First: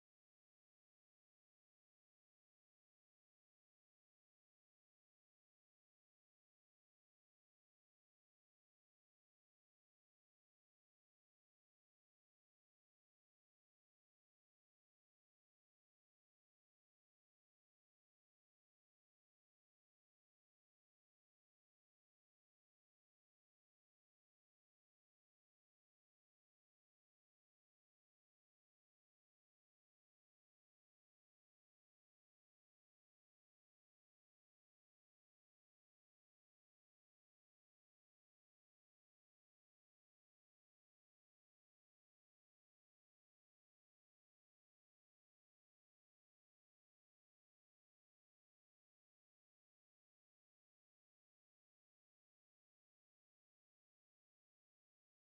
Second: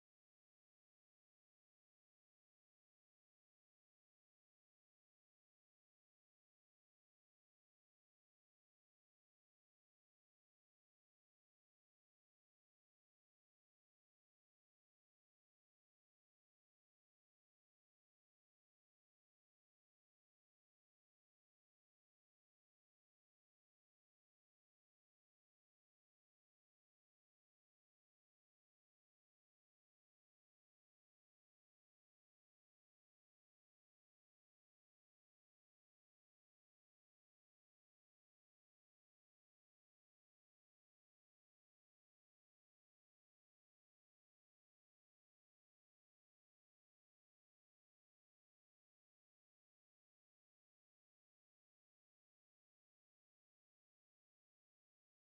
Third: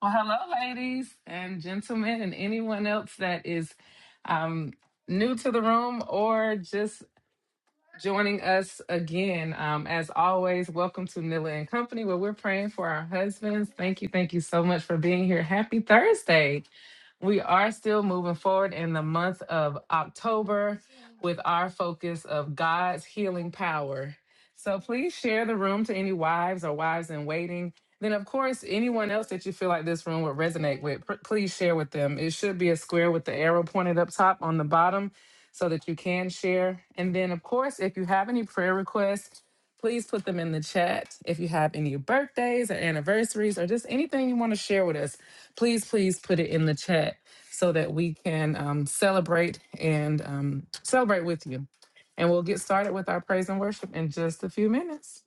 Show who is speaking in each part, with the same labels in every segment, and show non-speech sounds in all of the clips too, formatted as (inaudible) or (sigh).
Speaker 1: Well, hello, ladies and gentlemen, and anyone else that is um, new to the room or just joining us again. Um, as always, welcome to Nilla and Company, where we're praying for our husbands. Thank you, thank you so much for being here. Happy Thursday. We are still moving forward in the month of October with our focus of God's healing power. So please share the room to any wives or wives in waiting. Then, of course, anyone else that you feel like this room would resonate with, pr- please share with them. It should be a square with the arrow pointed up top on the bottom so that you can share. And then, of course, if you have any prayer requests, please put them in the chat. If you have any birthdays or anniversaries or just anything you want to share with us, please, please put it in the chat so that we can um, celebrate and um, celebrate with you. And we'll get started with our praise and worship in just a few minutes.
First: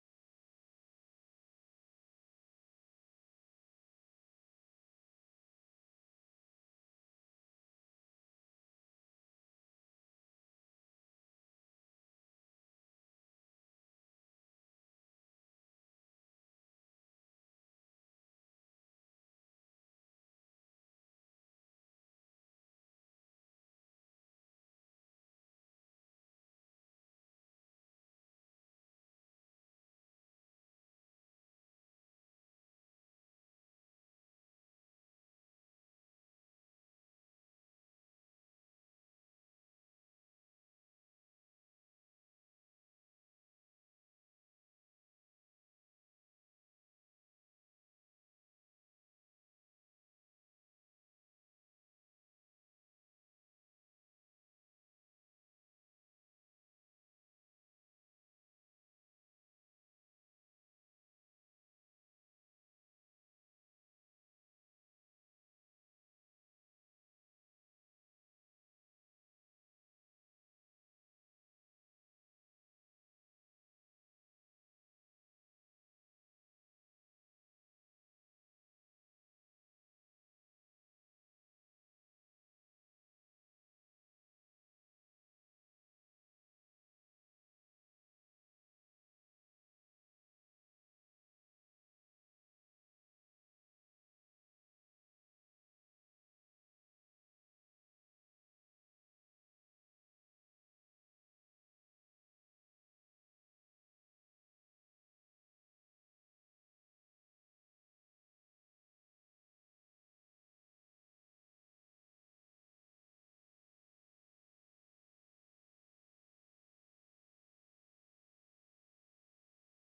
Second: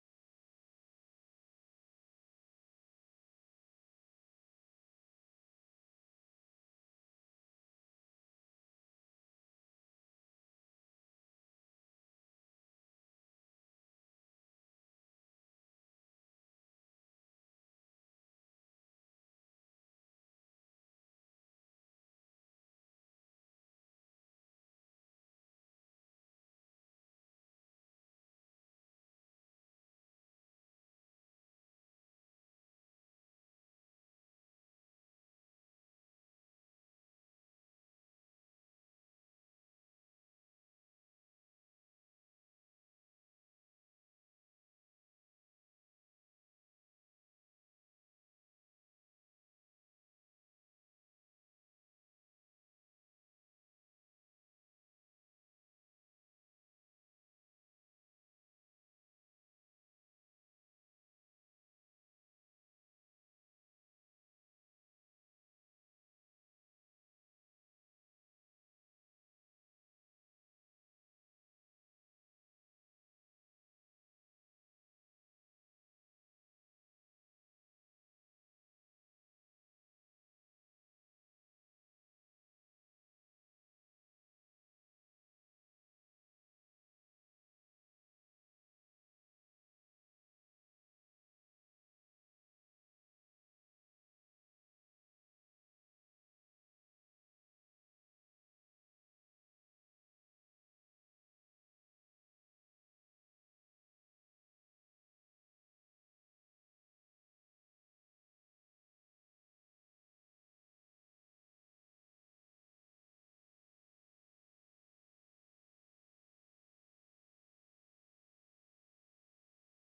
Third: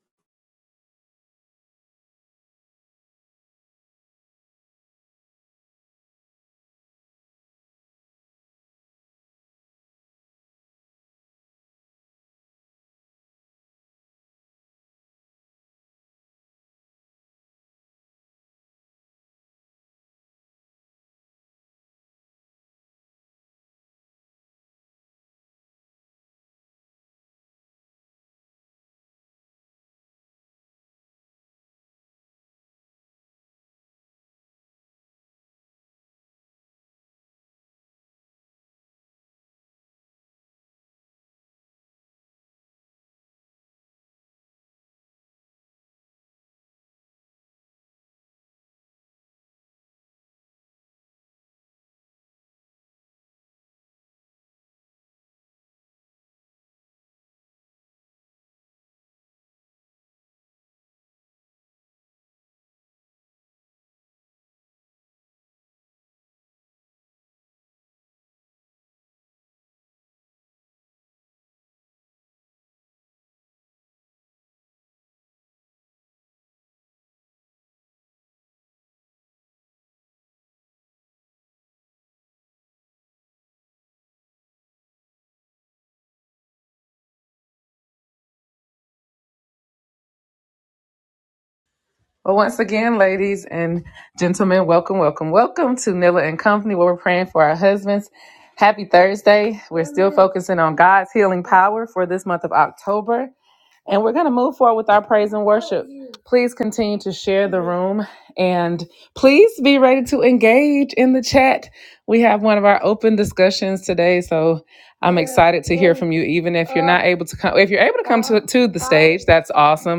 Speaker 1: Well, once again, ladies and gentlemen, welcome, welcome, welcome to Nilla and Company, where we're praying for our husbands. Happy Thursday. We're focusing on God's healing power for this month of October. And we're going to move forward with our praise and worship. Please continue to share the room and please be ready to engage in the chat. We have one of our open discussions today. So, you, even if you're able to come, if you're able to that's awesome.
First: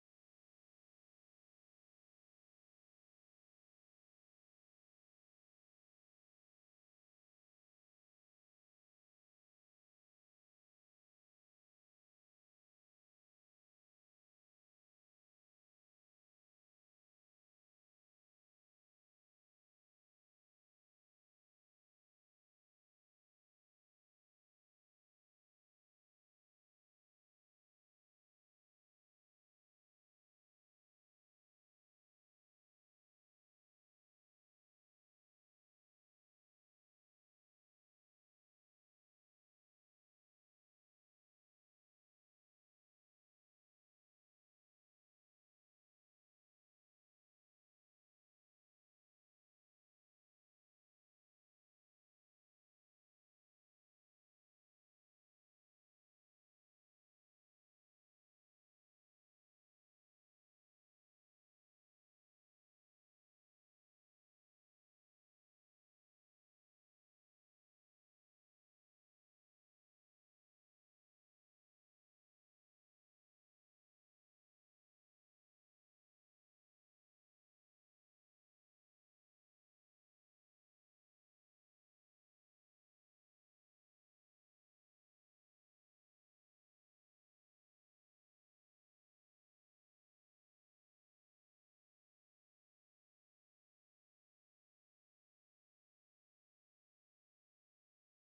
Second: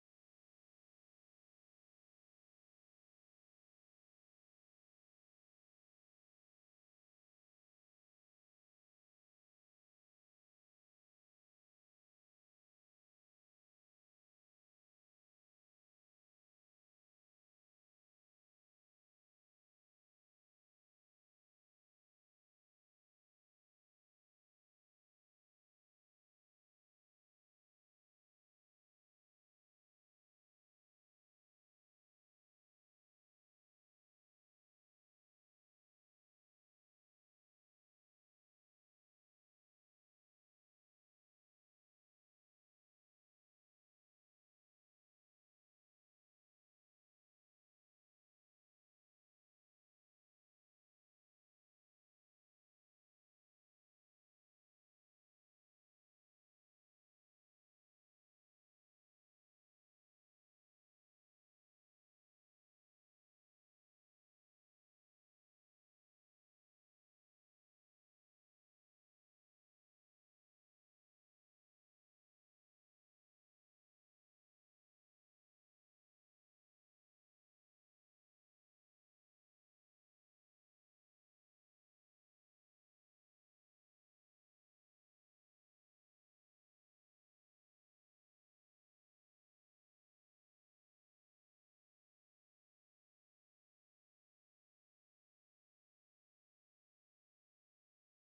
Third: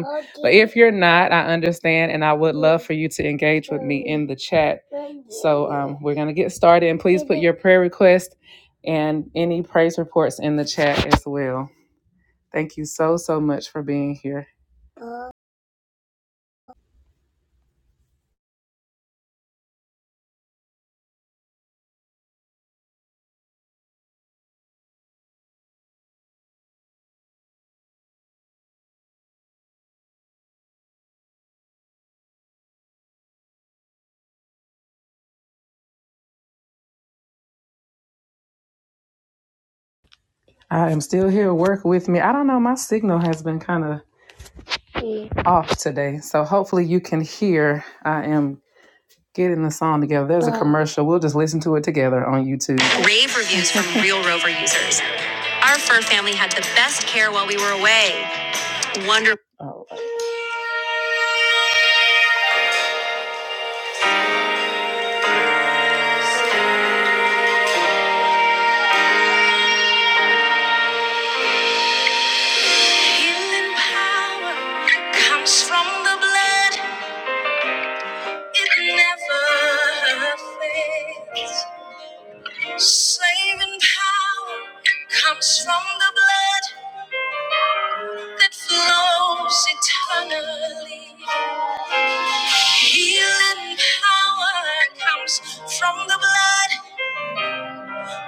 Speaker 1: If you're not, I understand. And I would for you to engage in the chat. We're going to get started and please your prayer request and any praise reports in the chat as well. Thank you so, so much for being here. I am still here. Work with me. I don't know. My signal has been kind of off today. So hopefully you can hear. I am getting the song together. There's a commercial. We'll just listen to it together on YouTube. Rave reviews from (laughs) real Rover users. Our fur family had the best care while we were away. Wonder. Healing power comes from the blood. It never fails. Saving power comes from the blood that flows eternally. Healing power comes from the blood,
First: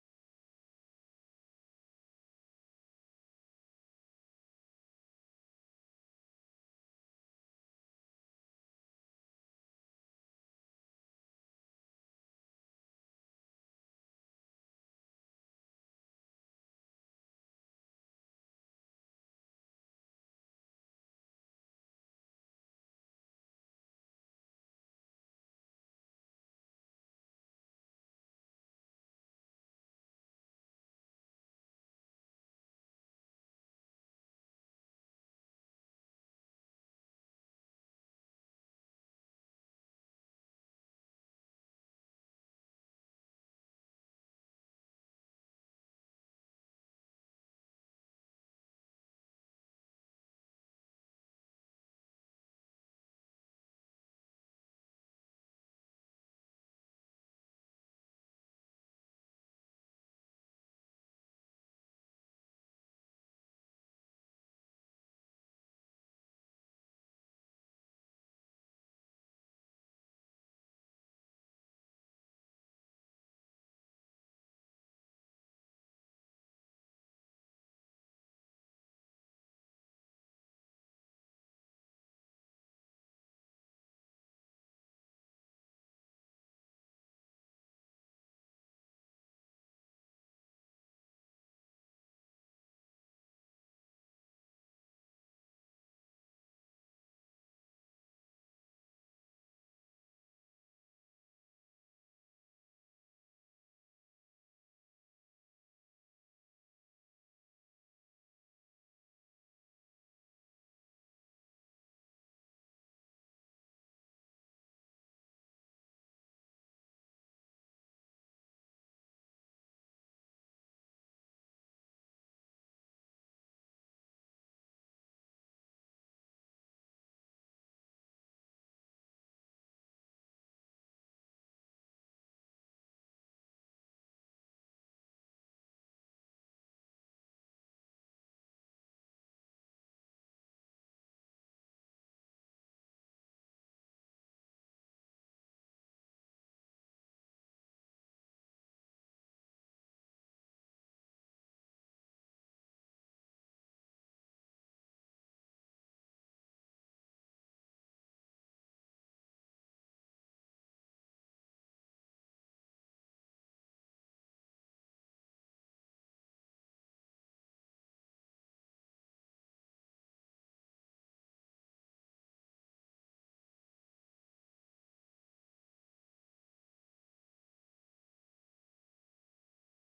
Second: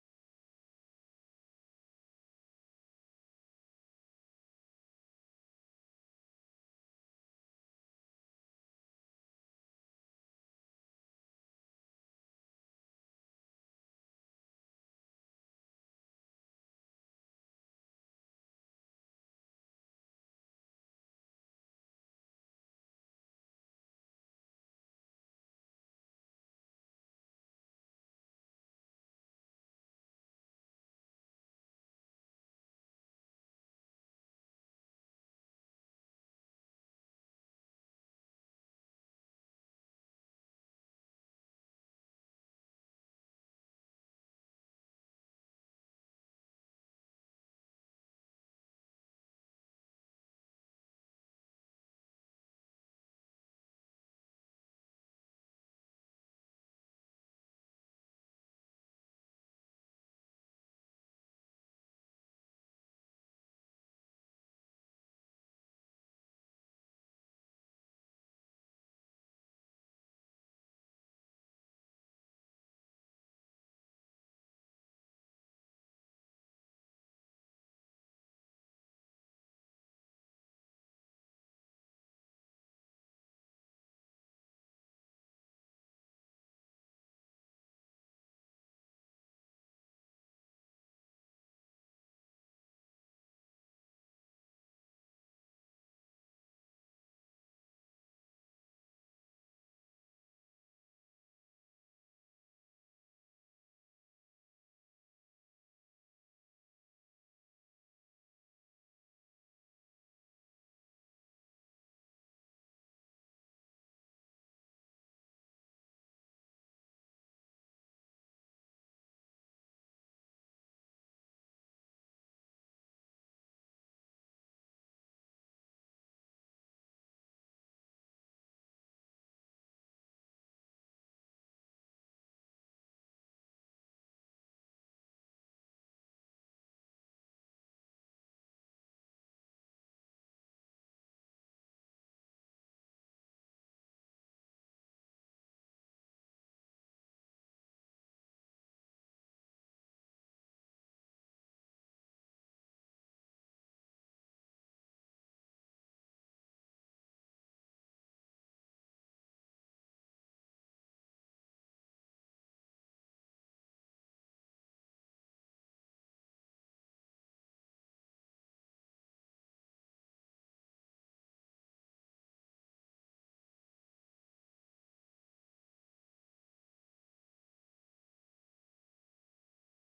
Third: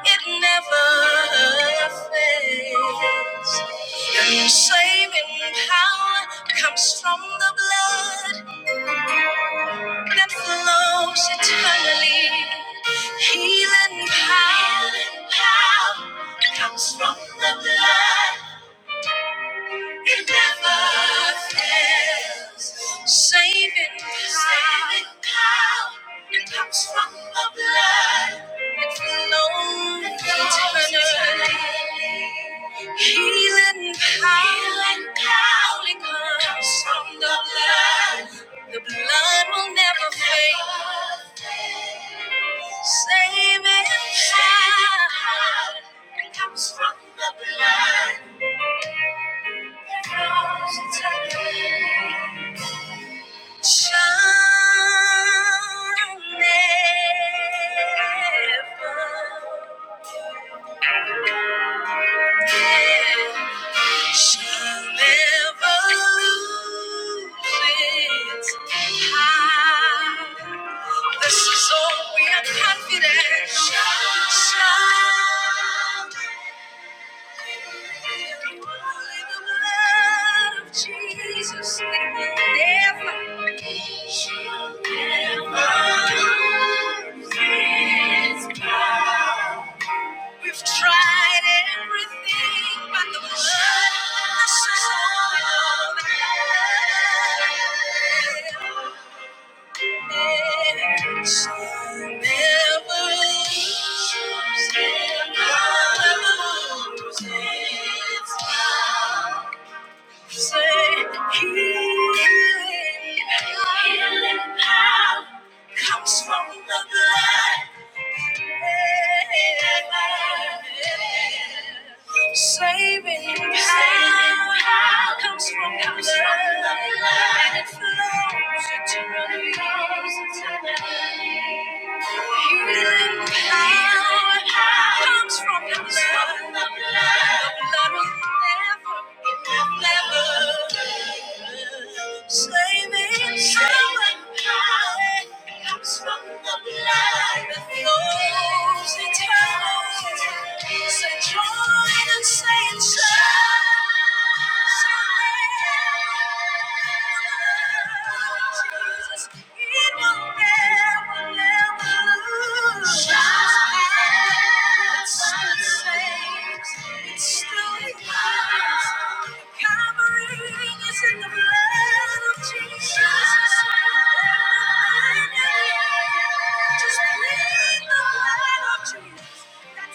Speaker 1: it never fades. And saving power comes from the blood that flows eternally. Healing power, power comes from the blood. It never fails. Saving power. Saving power. It comes from the blood that flows eternally. Healing power. Healing power. It comes from the blood. The blood will never fade. Saving power comes from the blood that flows eternally shall never, shall never lose its power. This is all we are confident. Shall, shall. Jesus, never, she'll never his power. We've tried everything but the blood. This is all we know. Healing power comes from the blood. Saving power comes from the blood, and it flows eternally. Healing power comes from the blood, the blood will never. Jesus. That's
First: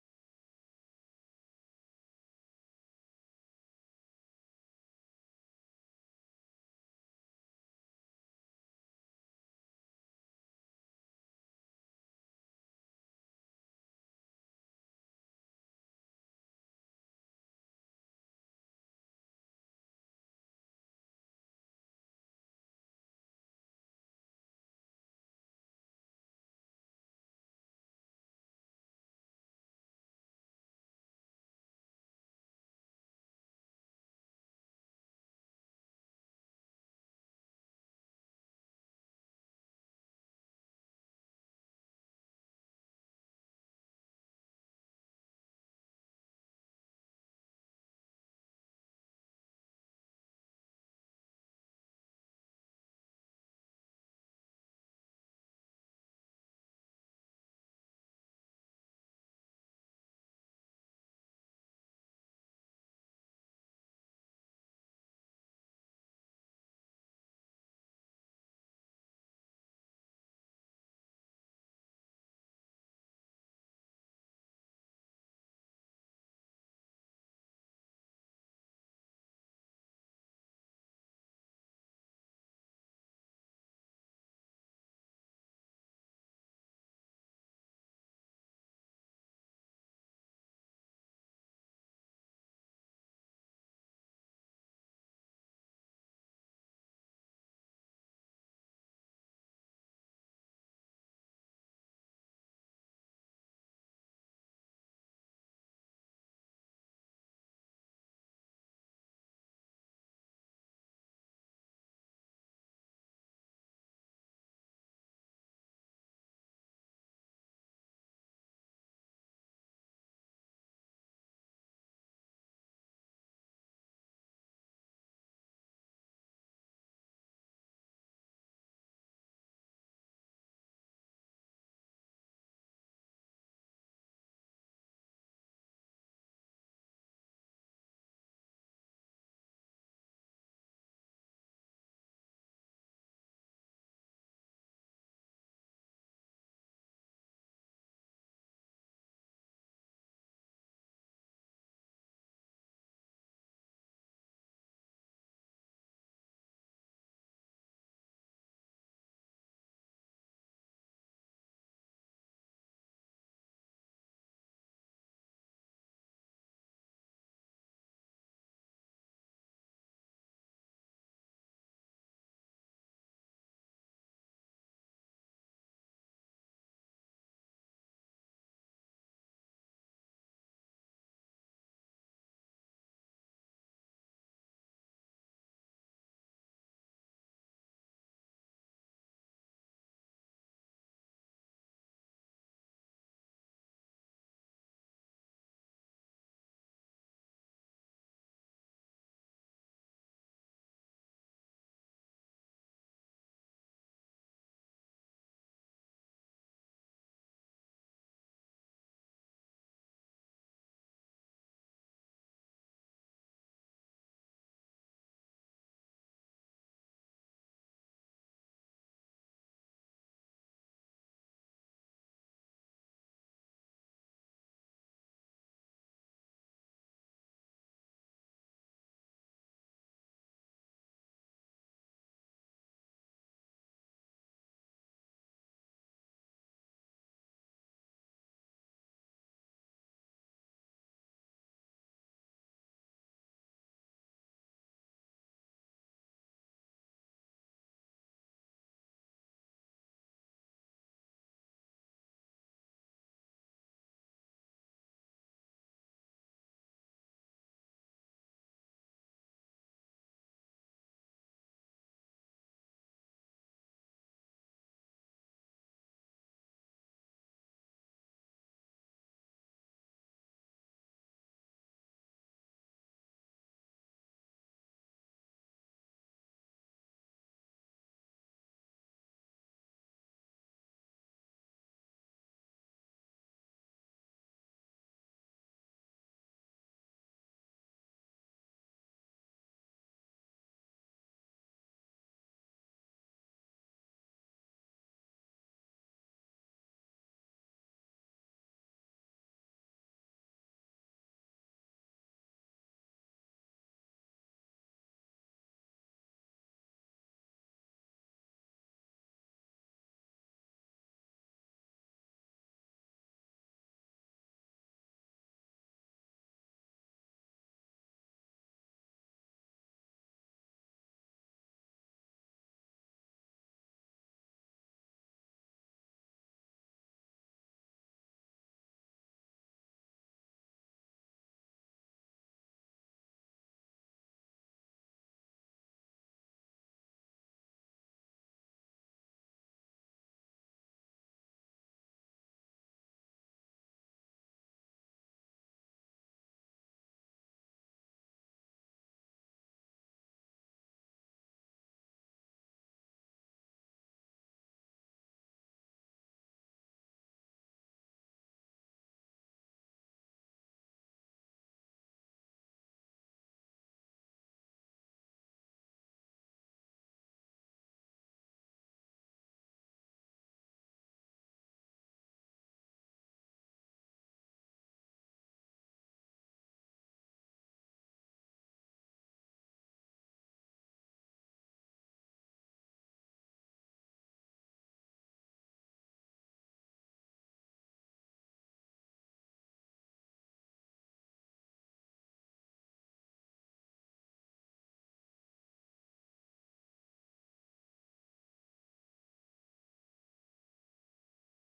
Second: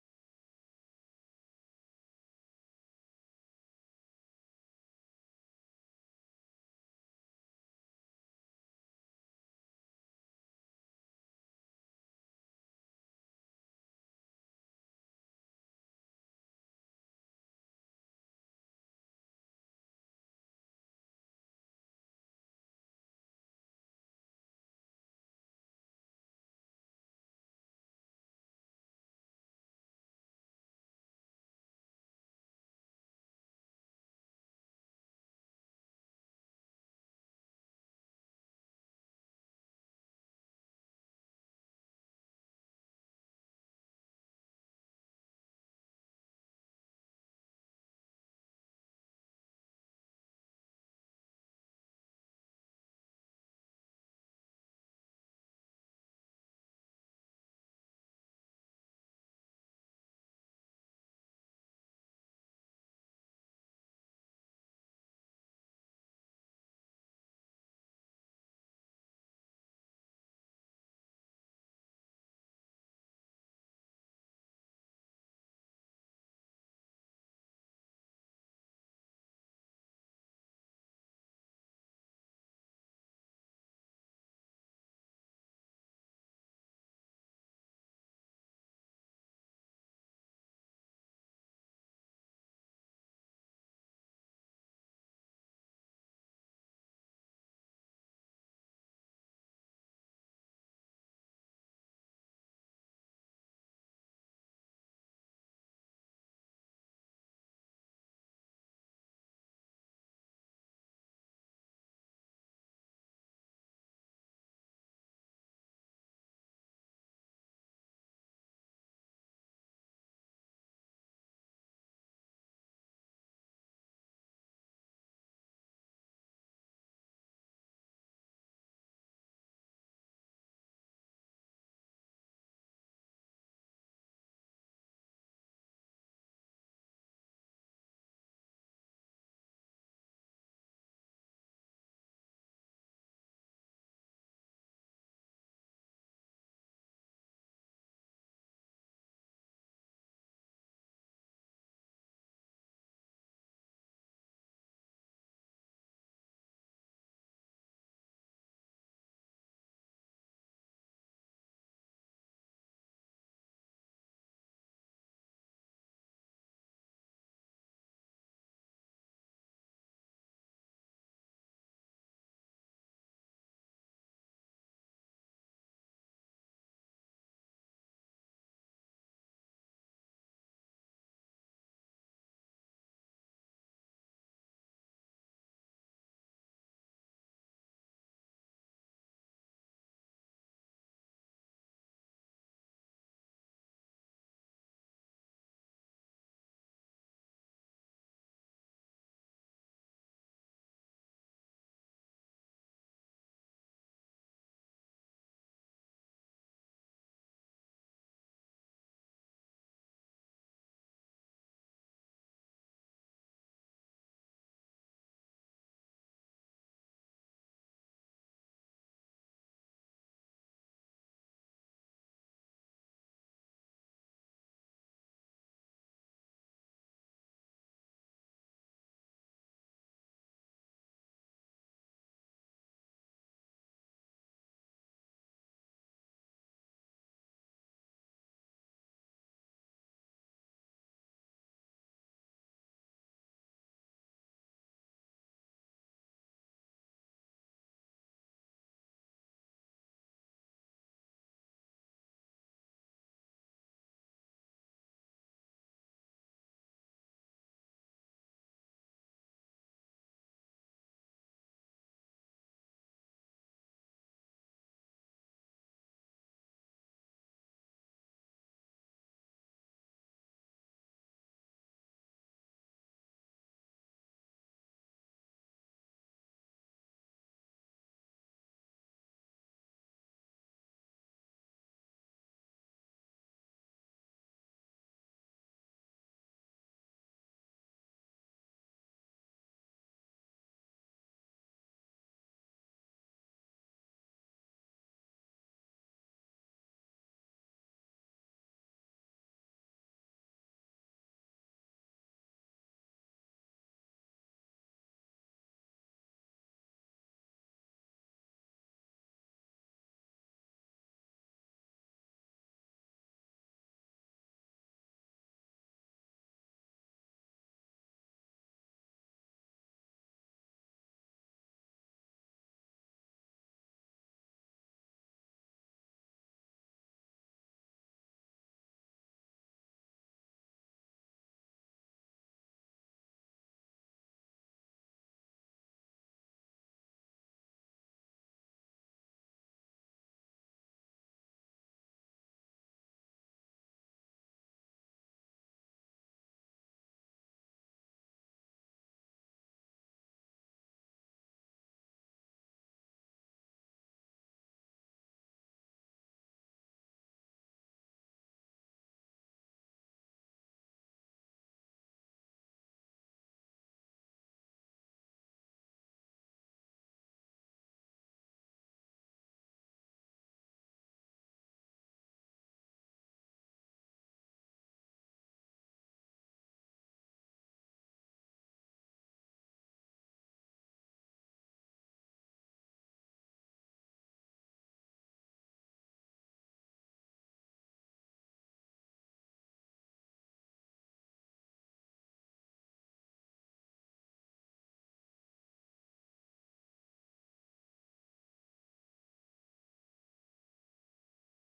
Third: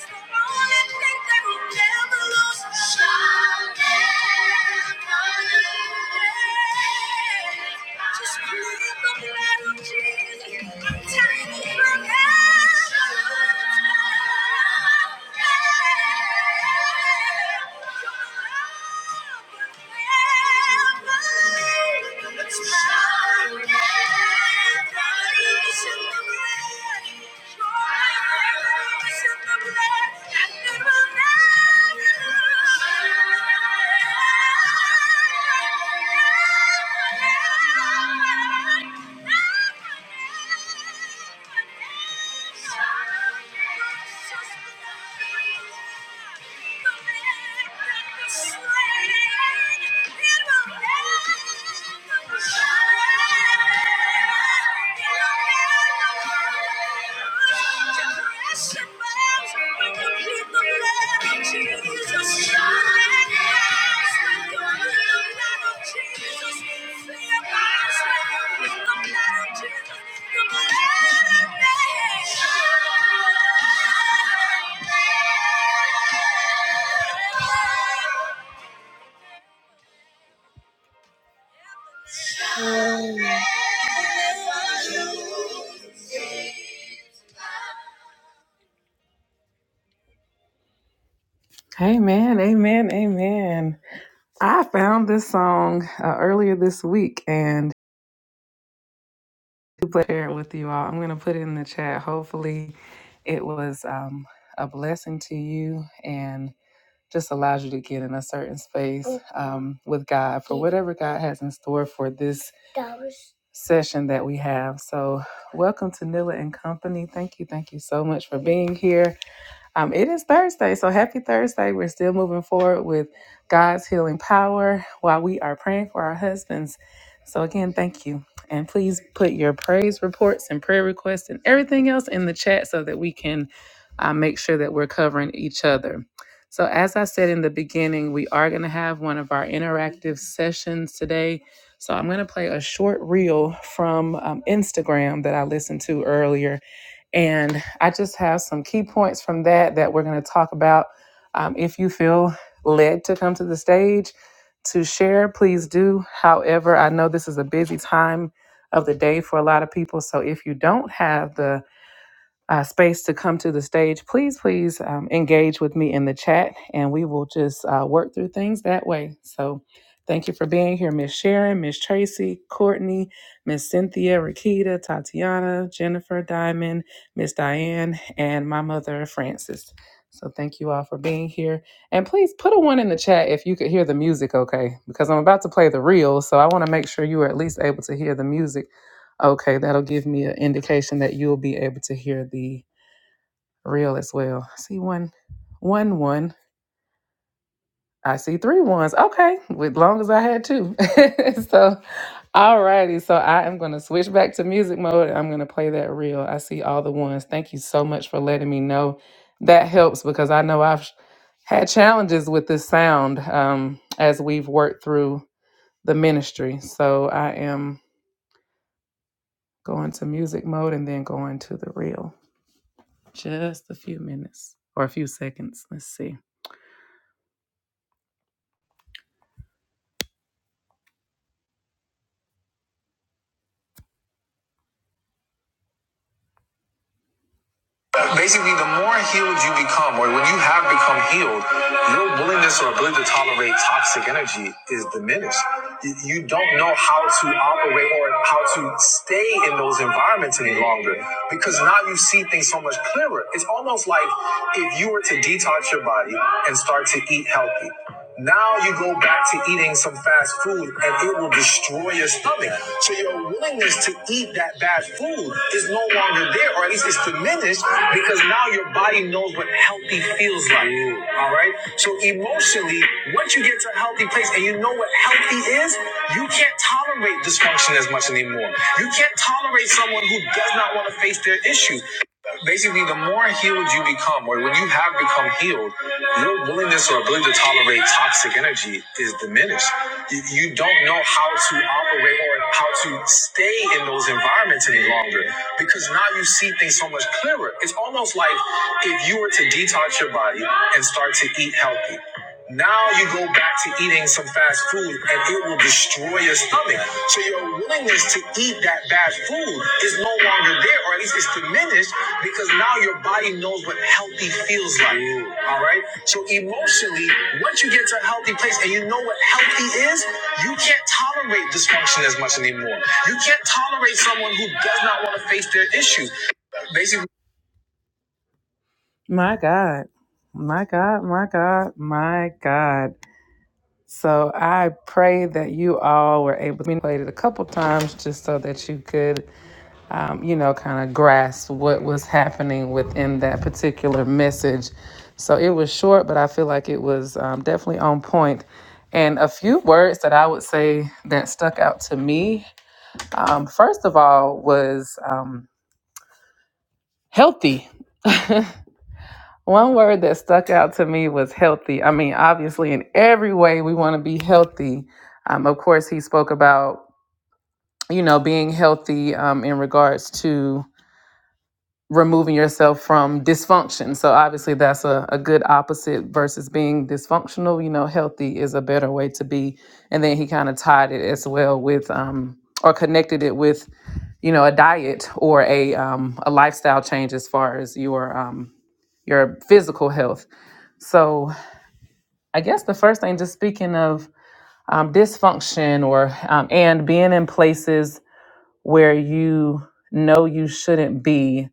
Speaker 1: the only thing that will never lose. Shine. Just plead the blood Jesus. I'm telling you, I'm Thank you. Thank you. Um, Amen, amen, amen. I found this song uh, earlier this week and to share it with you all. I'm going to put it in the chat. Hopefully, it was um, a blessing to you and just allows you to get in a certain space um, with God. Whatever God has in store for this session that we have. So, welcome to Nilla and Company. Thank you, thank you so much for being here. Um, it is Thursday, so happy Thursday. We're still moving forward with God's healing power while we are praying for our husbands. So, again, thank you. And please put your praise reports and prayer requests and everything else in the chat so that we can uh, make sure that we're covering each other. So, as I said in the beginning, we are going to have one of our interactive sessions today. So, I'm going to play a short reel from um, Instagram that I listened to earlier and I just have some key points from that that we're going to talk about. Um, if you feel led to come to the stage to share, please do. However, I know this is a busy time of the day for a lot of people. So if you don't have the uh, space to come to the stage, please, please um, engage with me in the chat and we will just uh, work through things that way. So thank you for being here, Miss Sharon, Miss Tracy, Courtney, Miss Cynthia, Rakita, Tatiana, Jennifer Diamond, Miss Diane, and my mother, Frances. So thank you all for being here. And please put a one in the chat if you could hear the music okay, because I'm about to play the reel. So I want to make sure you are at least able to hear the music Okay, that'll give me an indication that you'll be able to hear the reel as well. I see one, one, one. I see three ones. Okay, with long as I had two. (laughs) so, alrighty. So I am going to switch back to music mode. and I'm going to play that reel. I see all the ones. Thank you so much for letting me know. That helps because I know I've had challenges with this sound um, as we've worked through the ministry. So I am going to music mode and then going to the reel. Just a few minutes or a few seconds. Let's see. Basically, the more healed you become, or when you have become healed, your willingness or ability to tolerate toxic energy is diminished. You don't know how to operate or how to stay in those environments any longer because now you see things so much clearer. It's almost like if you were to detox your body and start to eat healthy. Now you go back to eating some fast food and it will destroy your stomach. So your willingness to eat that bad food is no longer there, or at least it's diminished because now your body knows what healthy feels like. All right. So emotionally, once you get to a healthy place and you know what healthy is, you can't tolerate dysfunction as much anymore. You can't tolerate someone who does not want to face their issues basically the more healed you become or when you have become healed your willingness or ability to tolerate toxic energy is diminished you, you don't know how to operate or how to stay in those environments any longer because now you see things so much clearer it's almost like if you were to detox your body and start to eat healthy now you go back to eating some fast food and it will destroy your stomach. So your willingness to eat that bad food is no longer there, or at least it's diminished because now your body knows what healthy feels like. All right. So emotionally, once you get to a healthy place and you know what healthy is, you can't tolerate dysfunction as much anymore. You can't tolerate someone who does not want to face their issues. Basically, my God. My God, my God, my God. So I pray that you all were able to manipulate it a couple times just so that you could, um, you know, kind of grasp what was happening within that particular message. So it was short, but I feel like it was um, definitely on point. And a few words that I would say that stuck out to me, um, first of all, was um, healthy. (laughs) One word that stuck out to me was healthy. I mean, obviously, in every way, we want to be healthy. Um, of course, he spoke about, you know, being healthy um, in regards to removing yourself from dysfunction. So obviously that's a, a good opposite versus being dysfunctional. You know, healthy is a better way to be. And then he kind of tied it as well with um or connected it with, you know, a diet or a um a lifestyle change as far as your um your physical health. So I guess the first thing, just speaking of um, dysfunction or um, and being in places where you know you shouldn't be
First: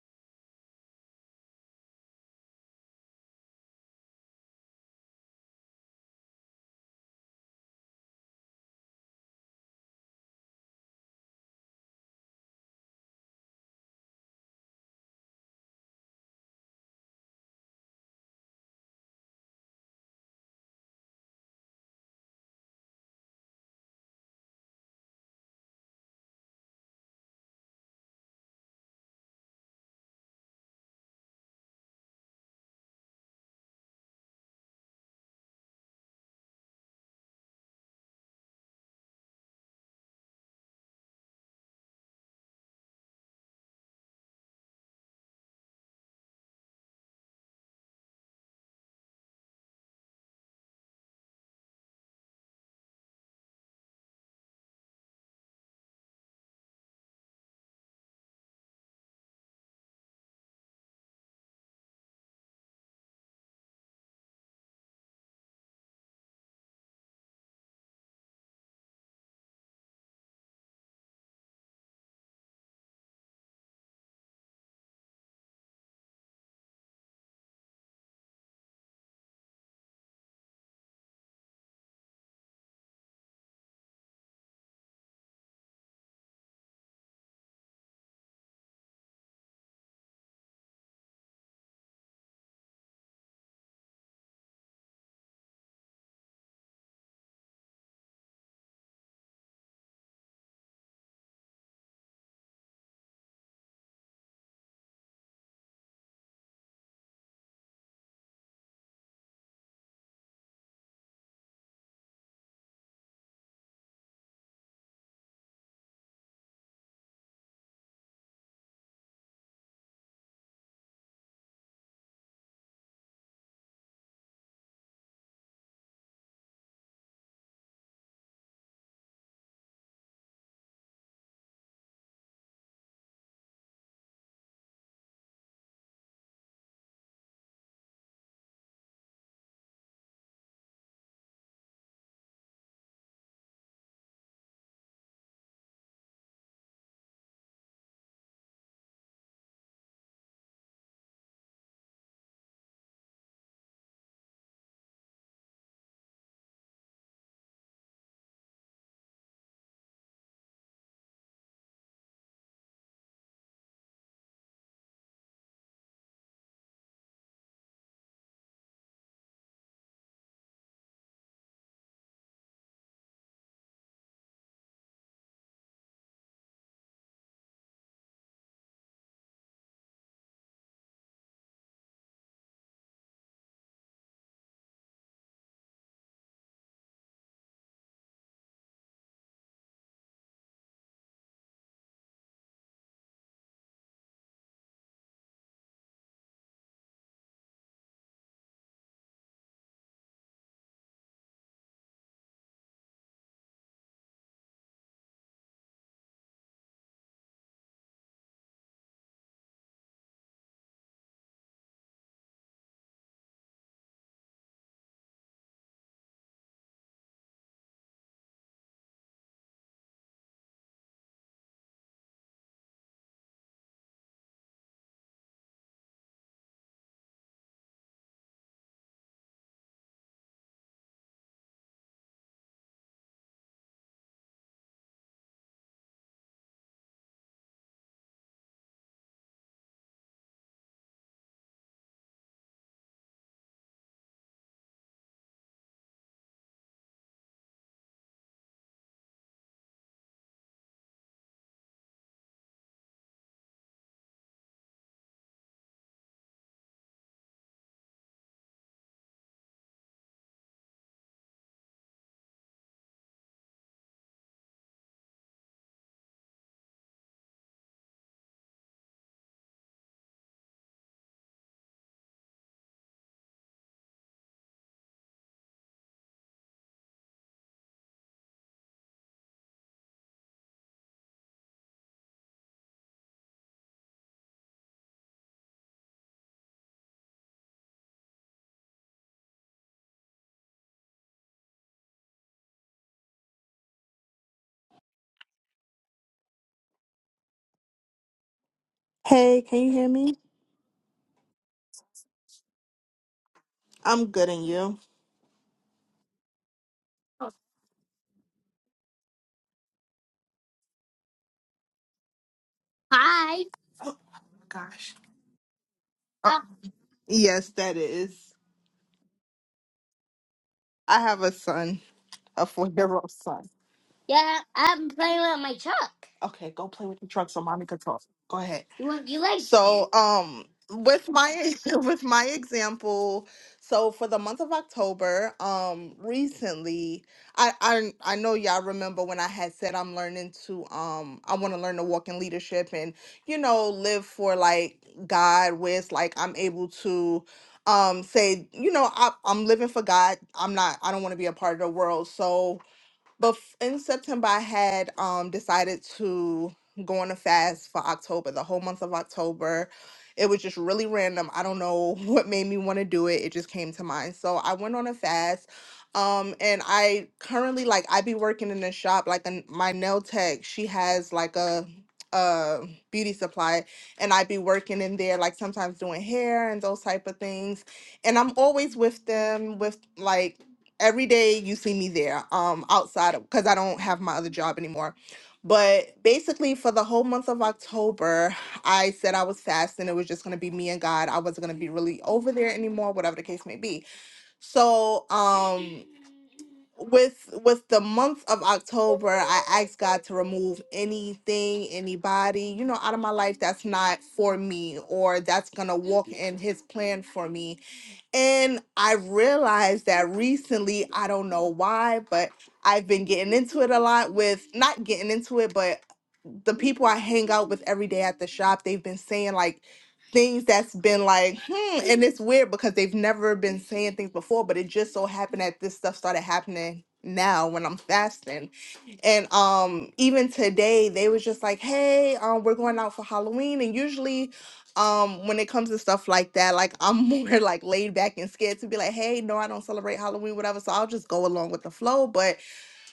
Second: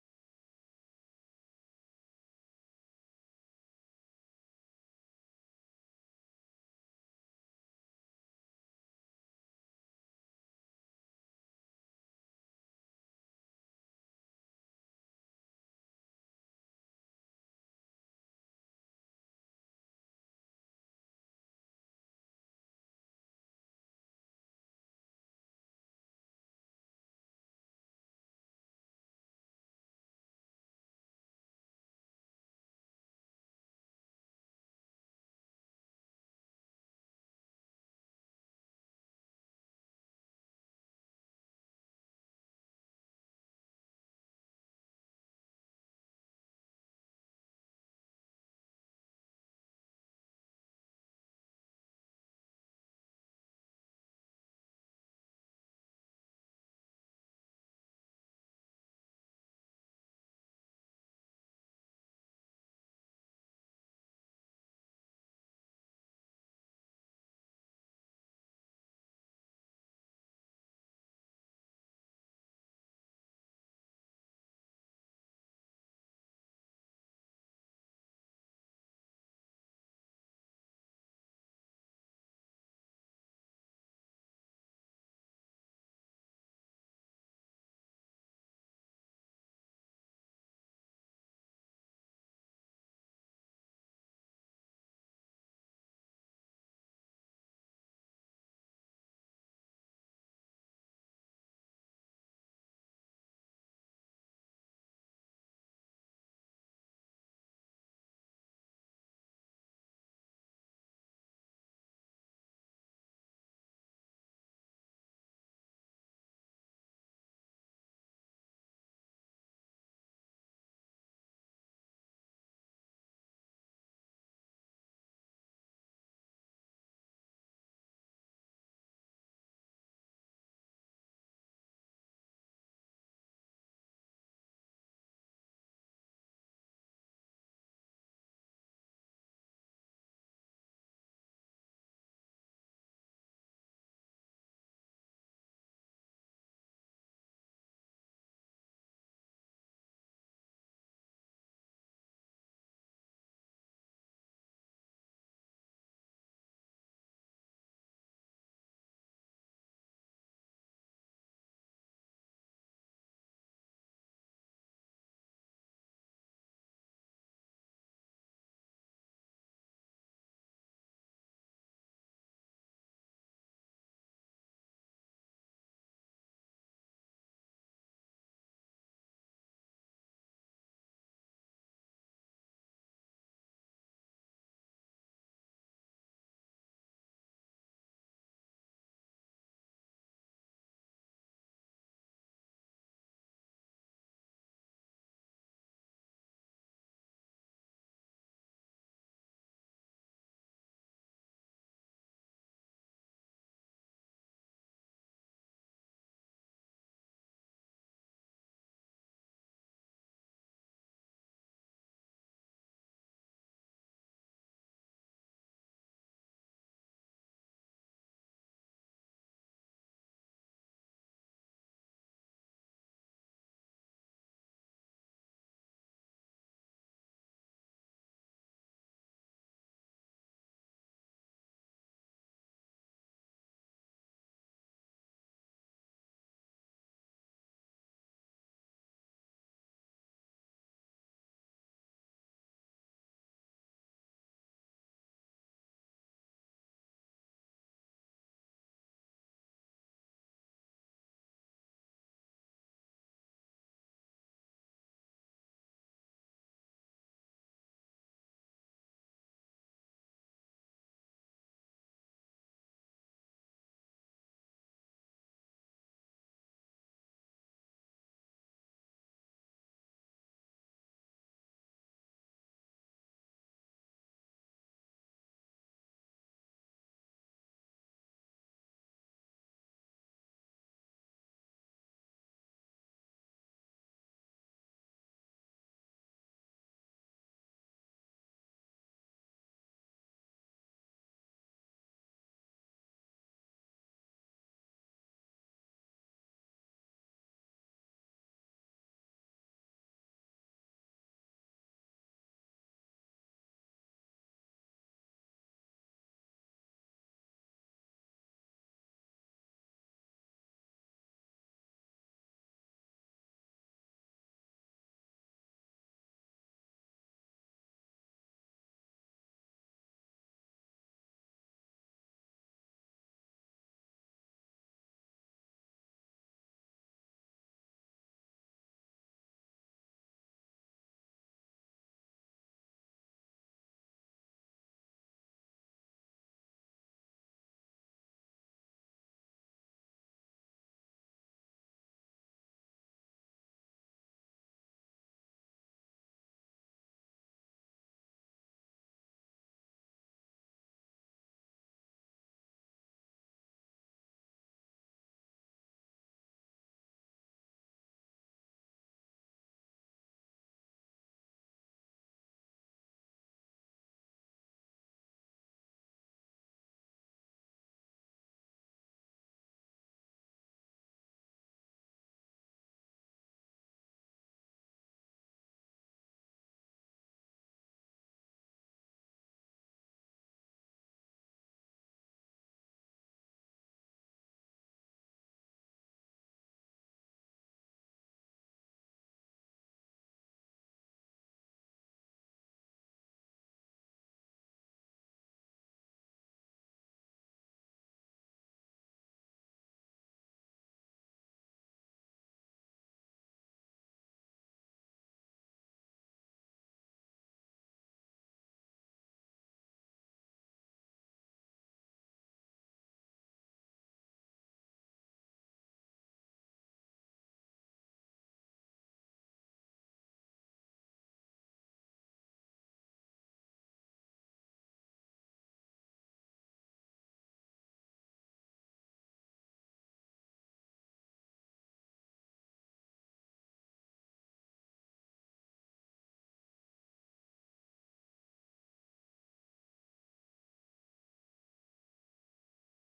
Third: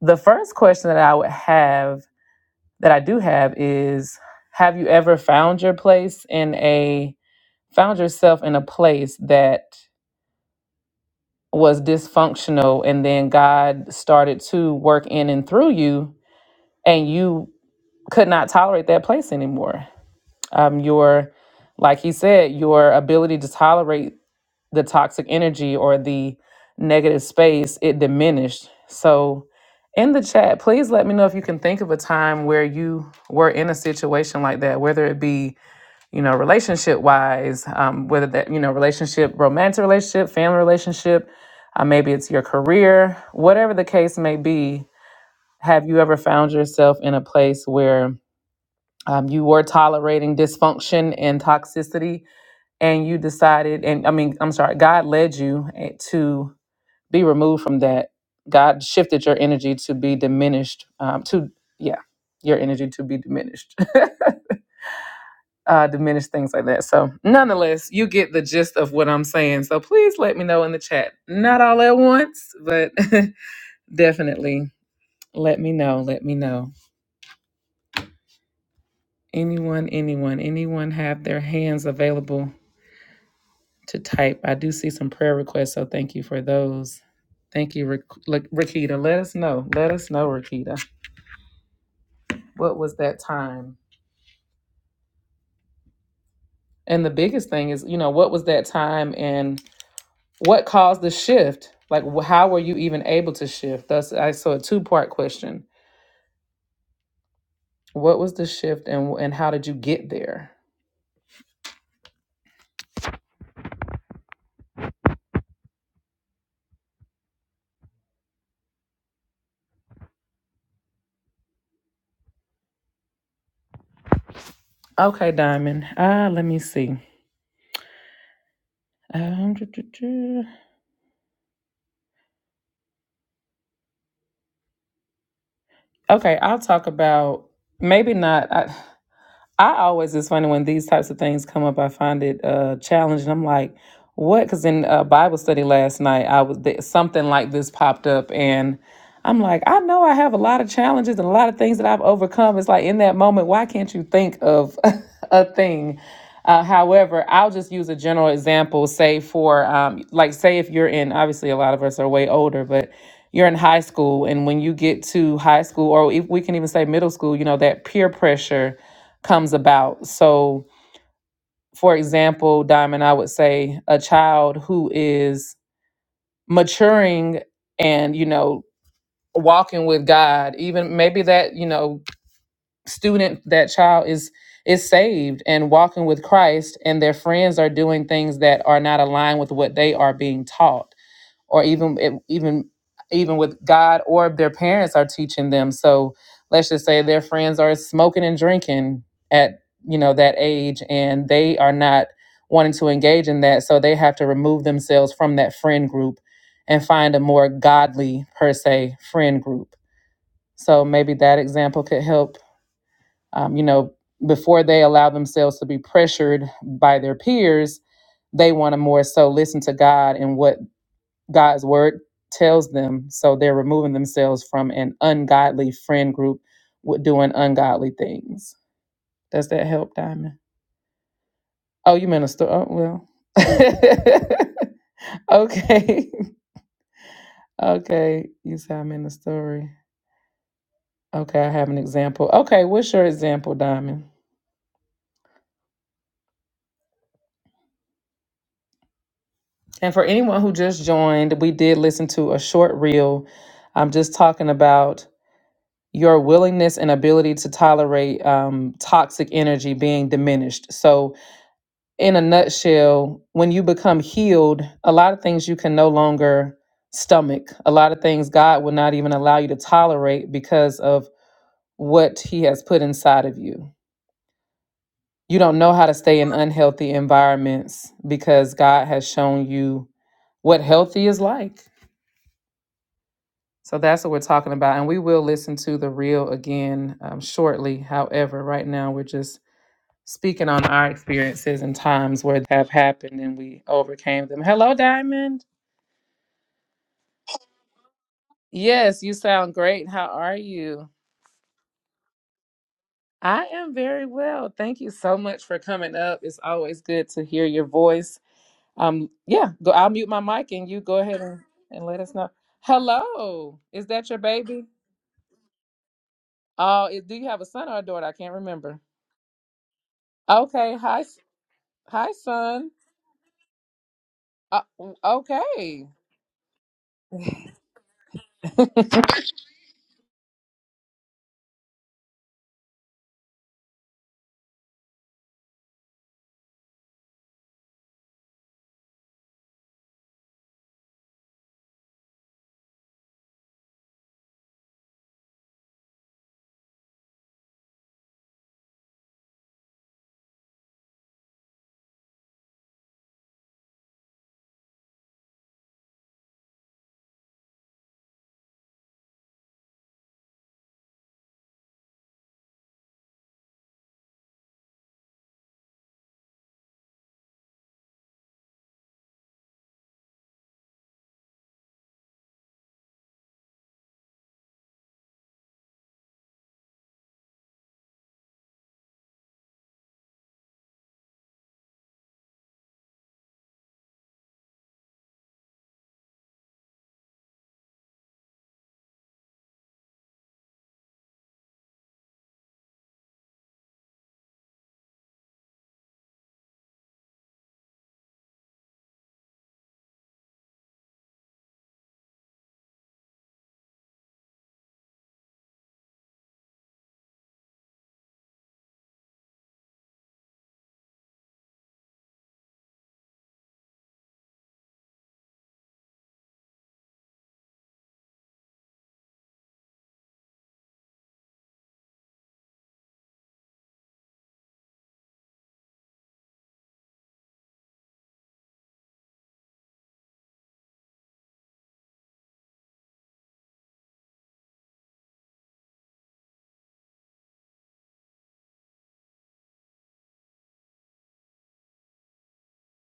Speaker 1: the first question that I would have, that I do have, is Have you ever found your place in a, found yourself in a place that was dysfunctional and then God started to work in and through you and you could not tolerate that place anymore? Um, your, like he said, your ability to tolerate the toxic energy or the negative space, it diminished. So, in the chat, please let me know if you can think of a time where you were in a situation like that, whether it be, you know, relationship wise, um, whether that, you know, relationship, romantic relationship, family relationship, uh, maybe it's your career, whatever the case may be. Have you ever found yourself in a place where um, you were tolerating dysfunction and toxicity? and you decided and i mean i'm sorry god led you eh, to be removed from that god shifted your energy to be diminished um, to yeah your energy to be diminished (laughs) uh, diminish things like that so nonetheless you get the gist of what i'm saying so please let me know in the chat not all at once but (laughs) definitely let me know let me know anyone anyone anyone have their hands available to type. I do see some prayer requests, so thank you for those. Thank you, Ra- La- Rakita. Let us know. Let us know, Rakita. What was that time? And the biggest thing is, you know, what was that time and what caused the shift? Like, wh- how were you even able to shift? That's I saw a two part question. What was the shift and and how did you get there? Okay, Diamond. Uh, let me see. Um, (tsk) okay, I'll talk about maybe not. I always it's funny when these types of things come up. I find it uh, challenging. I'm like, what? Because in uh, Bible study last night, I was th- something like this popped up, and I'm like, I know I have a lot of challenges and a lot of things that I've overcome. It's like in that moment, why can't you think of (laughs) a thing? Uh, however, I'll just use a general example. Say for um, like, say if you're in, obviously a lot of us are way older, but you're in high school, and when you get to high school, or if we can even say middle school, you know that peer pressure comes about. So, for example, Diamond, I would say a child who is maturing and, you know, walking with God, even maybe that, you know, student, that child is is saved and walking with Christ and their friends are doing things that are not aligned with what they are being taught or even even even with God or their parents are teaching them. So let's just say their friends are smoking and drinking at you know that age, and they are not wanting to engage in that, so they have to remove themselves from that friend group and find a more godly per se friend group. So maybe that example could help. Um, you know, before they allow themselves to be pressured by their peers, they want to more so listen to God and what God's word tells them. So they're removing themselves from an ungodly friend group with doing ungodly things. Does that help, Diamond? Oh, you minister. Oh, well. (laughs) okay. (laughs) Okay. You said I'm in the story. Okay. I have an example. Okay. What's your example, Diamond? And for anyone who just joined, we did listen to a short reel. I'm just talking about your willingness and ability to tolerate um, toxic energy being diminished. So, in a nutshell, when you become healed, a lot of things you can no longer stomach. A lot of things God will not even allow you to tolerate because of what He has put inside of you. You don't know how to stay in unhealthy environments because God has shown you what healthy is like. So that's what we're talking about. And we will listen to the reel again um, shortly. However, right now we're just speaking on our experiences and times where they have happened and we overcame them. Hello, Diamond. Yes, you
Speaker 2: Hey,
Speaker 1: sound
Speaker 2: can you
Speaker 1: great.
Speaker 2: hear
Speaker 1: How
Speaker 2: me?
Speaker 1: are you? I am very
Speaker 2: I'm good and
Speaker 1: well. Thank
Speaker 2: you.
Speaker 1: you so much for coming up. It's always good to hear your voice. Um, yeah, go, I'll mute my mic and you go ahead and, and let us know.
Speaker 2: Hi.
Speaker 1: Hello, is
Speaker 2: Oh
Speaker 1: that your baby?
Speaker 2: gosh. Oh, Uh,
Speaker 1: Oh, is, do you have a
Speaker 2: yes,
Speaker 1: son
Speaker 2: that
Speaker 1: or a daughter? I can't
Speaker 2: is.
Speaker 1: remember. Okay, hi,
Speaker 2: I
Speaker 1: s-
Speaker 2: have a son,
Speaker 1: hi,
Speaker 2: a four
Speaker 1: son.
Speaker 2: year old son. Yeah,
Speaker 1: Uh,
Speaker 2: I'm playing with my
Speaker 1: okay.
Speaker 2: truck. Okay, go play with the truck so mommy can talk. Go ahead. You want you like So, um, with my (laughs) with my example, so for the month of October, um, recently, I I I know y'all remember when I had said I'm learning to um I want to learn to walk in leadership and you know live for like God with like I'm able to um say you know I I'm living for God. I'm not I don't want to be a part of the world. So but in September I had um decided to go on a fast for October, the whole month of October. It was just really random. I don't know (laughs) what made me want to do it. It just came to mind. So I went on a fast. Um, and I currently like I be working in a shop like a, my nail tech. She has like a a beauty supply, and I be working in there like sometimes doing hair and those type of things. And I'm always with them with like every day you see me there um outside of because i don't have my other job anymore but basically for the whole month of october i said i was fasting it was just going to be me and god i wasn't going to be really over there anymore whatever the case may be so um with with the month of october i asked god to remove anything anybody you know out of my life that's not for me or that's going to walk in his plan for me and I realized that recently, I don't know why, but I've been getting into it a lot with not getting into it, but the people I hang out with every day at the shop, they've been saying like things that's been like, hmm, and it's weird because they've never been saying things before, but it just so happened that this stuff started happening now when I'm fasting. And um, even today, they was just like, "Hey, um, we're going out for Halloween." And usually, um, when it comes to stuff like that, like I'm (laughs) more like laid back and scared to be like, "Hey, no, I don't celebrate Halloween, whatever." So I'll just go along with the flow. But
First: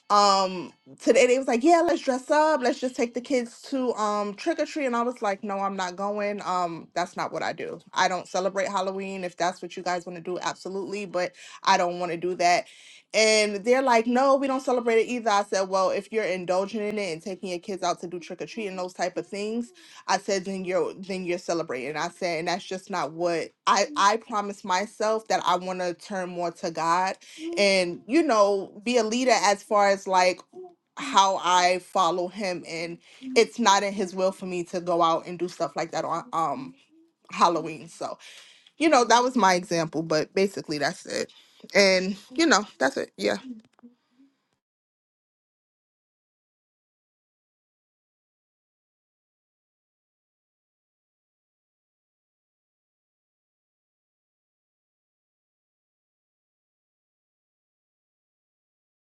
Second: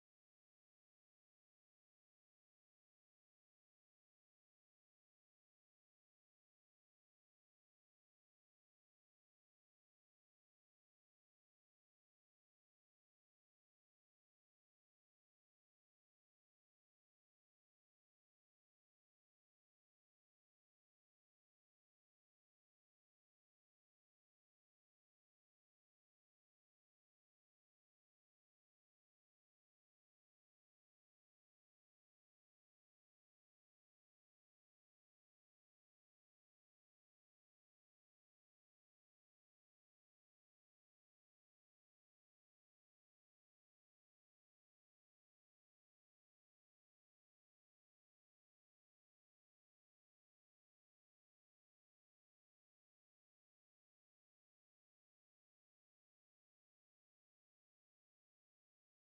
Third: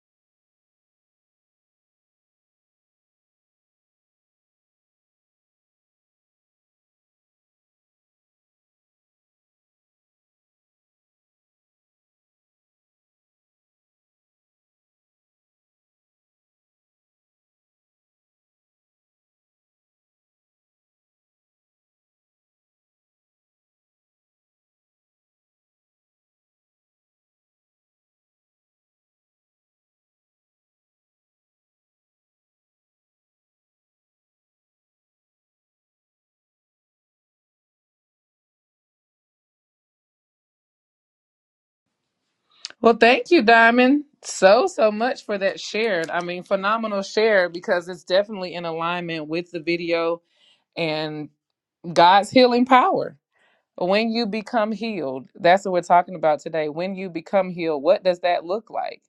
Speaker 2: um today they was like yeah let's dress up let's just take the kids to um trick or treat and i was like no i'm not going um that's not what i do i don't celebrate halloween if that's what you guys want to do absolutely but i don't want to do that and they're like no we don't celebrate it either i said well if you're indulging in it and taking your kids out to do trick or treat and those type of things i said then you're then you're celebrating i said and that's just not what i i promised myself that i want to turn more to god and you know be a leader as far as like how I follow him and it's not in his will for me to go out and do stuff like that on um Halloween. So, you know, that was my example, but basically that's it. And you know,
Speaker 1: Well,
Speaker 2: that's it.
Speaker 1: thank
Speaker 2: Yeah.
Speaker 1: you, Diamond, so, so much for that share. I mean, phenomenal share because it's definitely in alignment with the video and God's healing power. When you become healed, that's what we're talking about today. When you become healed, what does that look like?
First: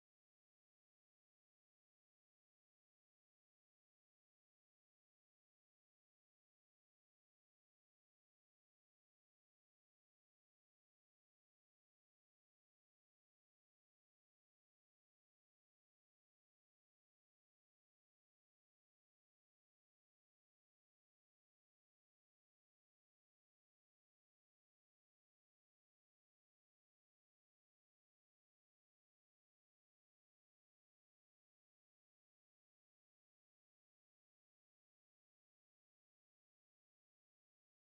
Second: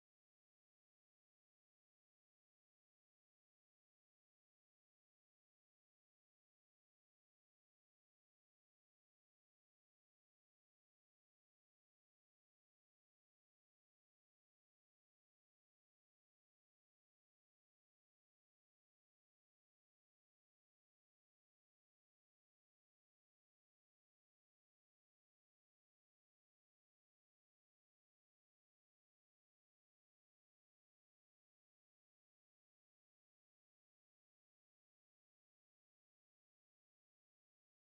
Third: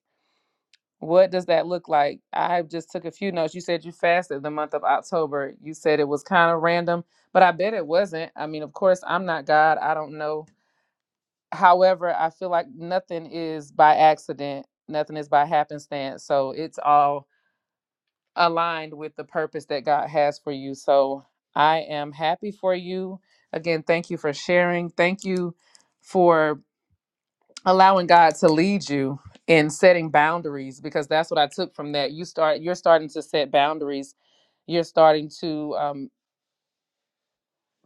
Speaker 1: What does that look like? I just took a few notes. You said you fasted the month of October. You said it was kind of random, but I bet it wasn't. I mean, of course, I'm not God. I don't know. However, I feel like nothing is by accident, nothing is by happenstance. So it's all aligned with the purpose that God has for you. So I am happy for you. Again, thank you for sharing. Thank you for allowing God to lead you in setting boundaries because that's what I took from that. You start you're starting to set boundaries. You're starting to um,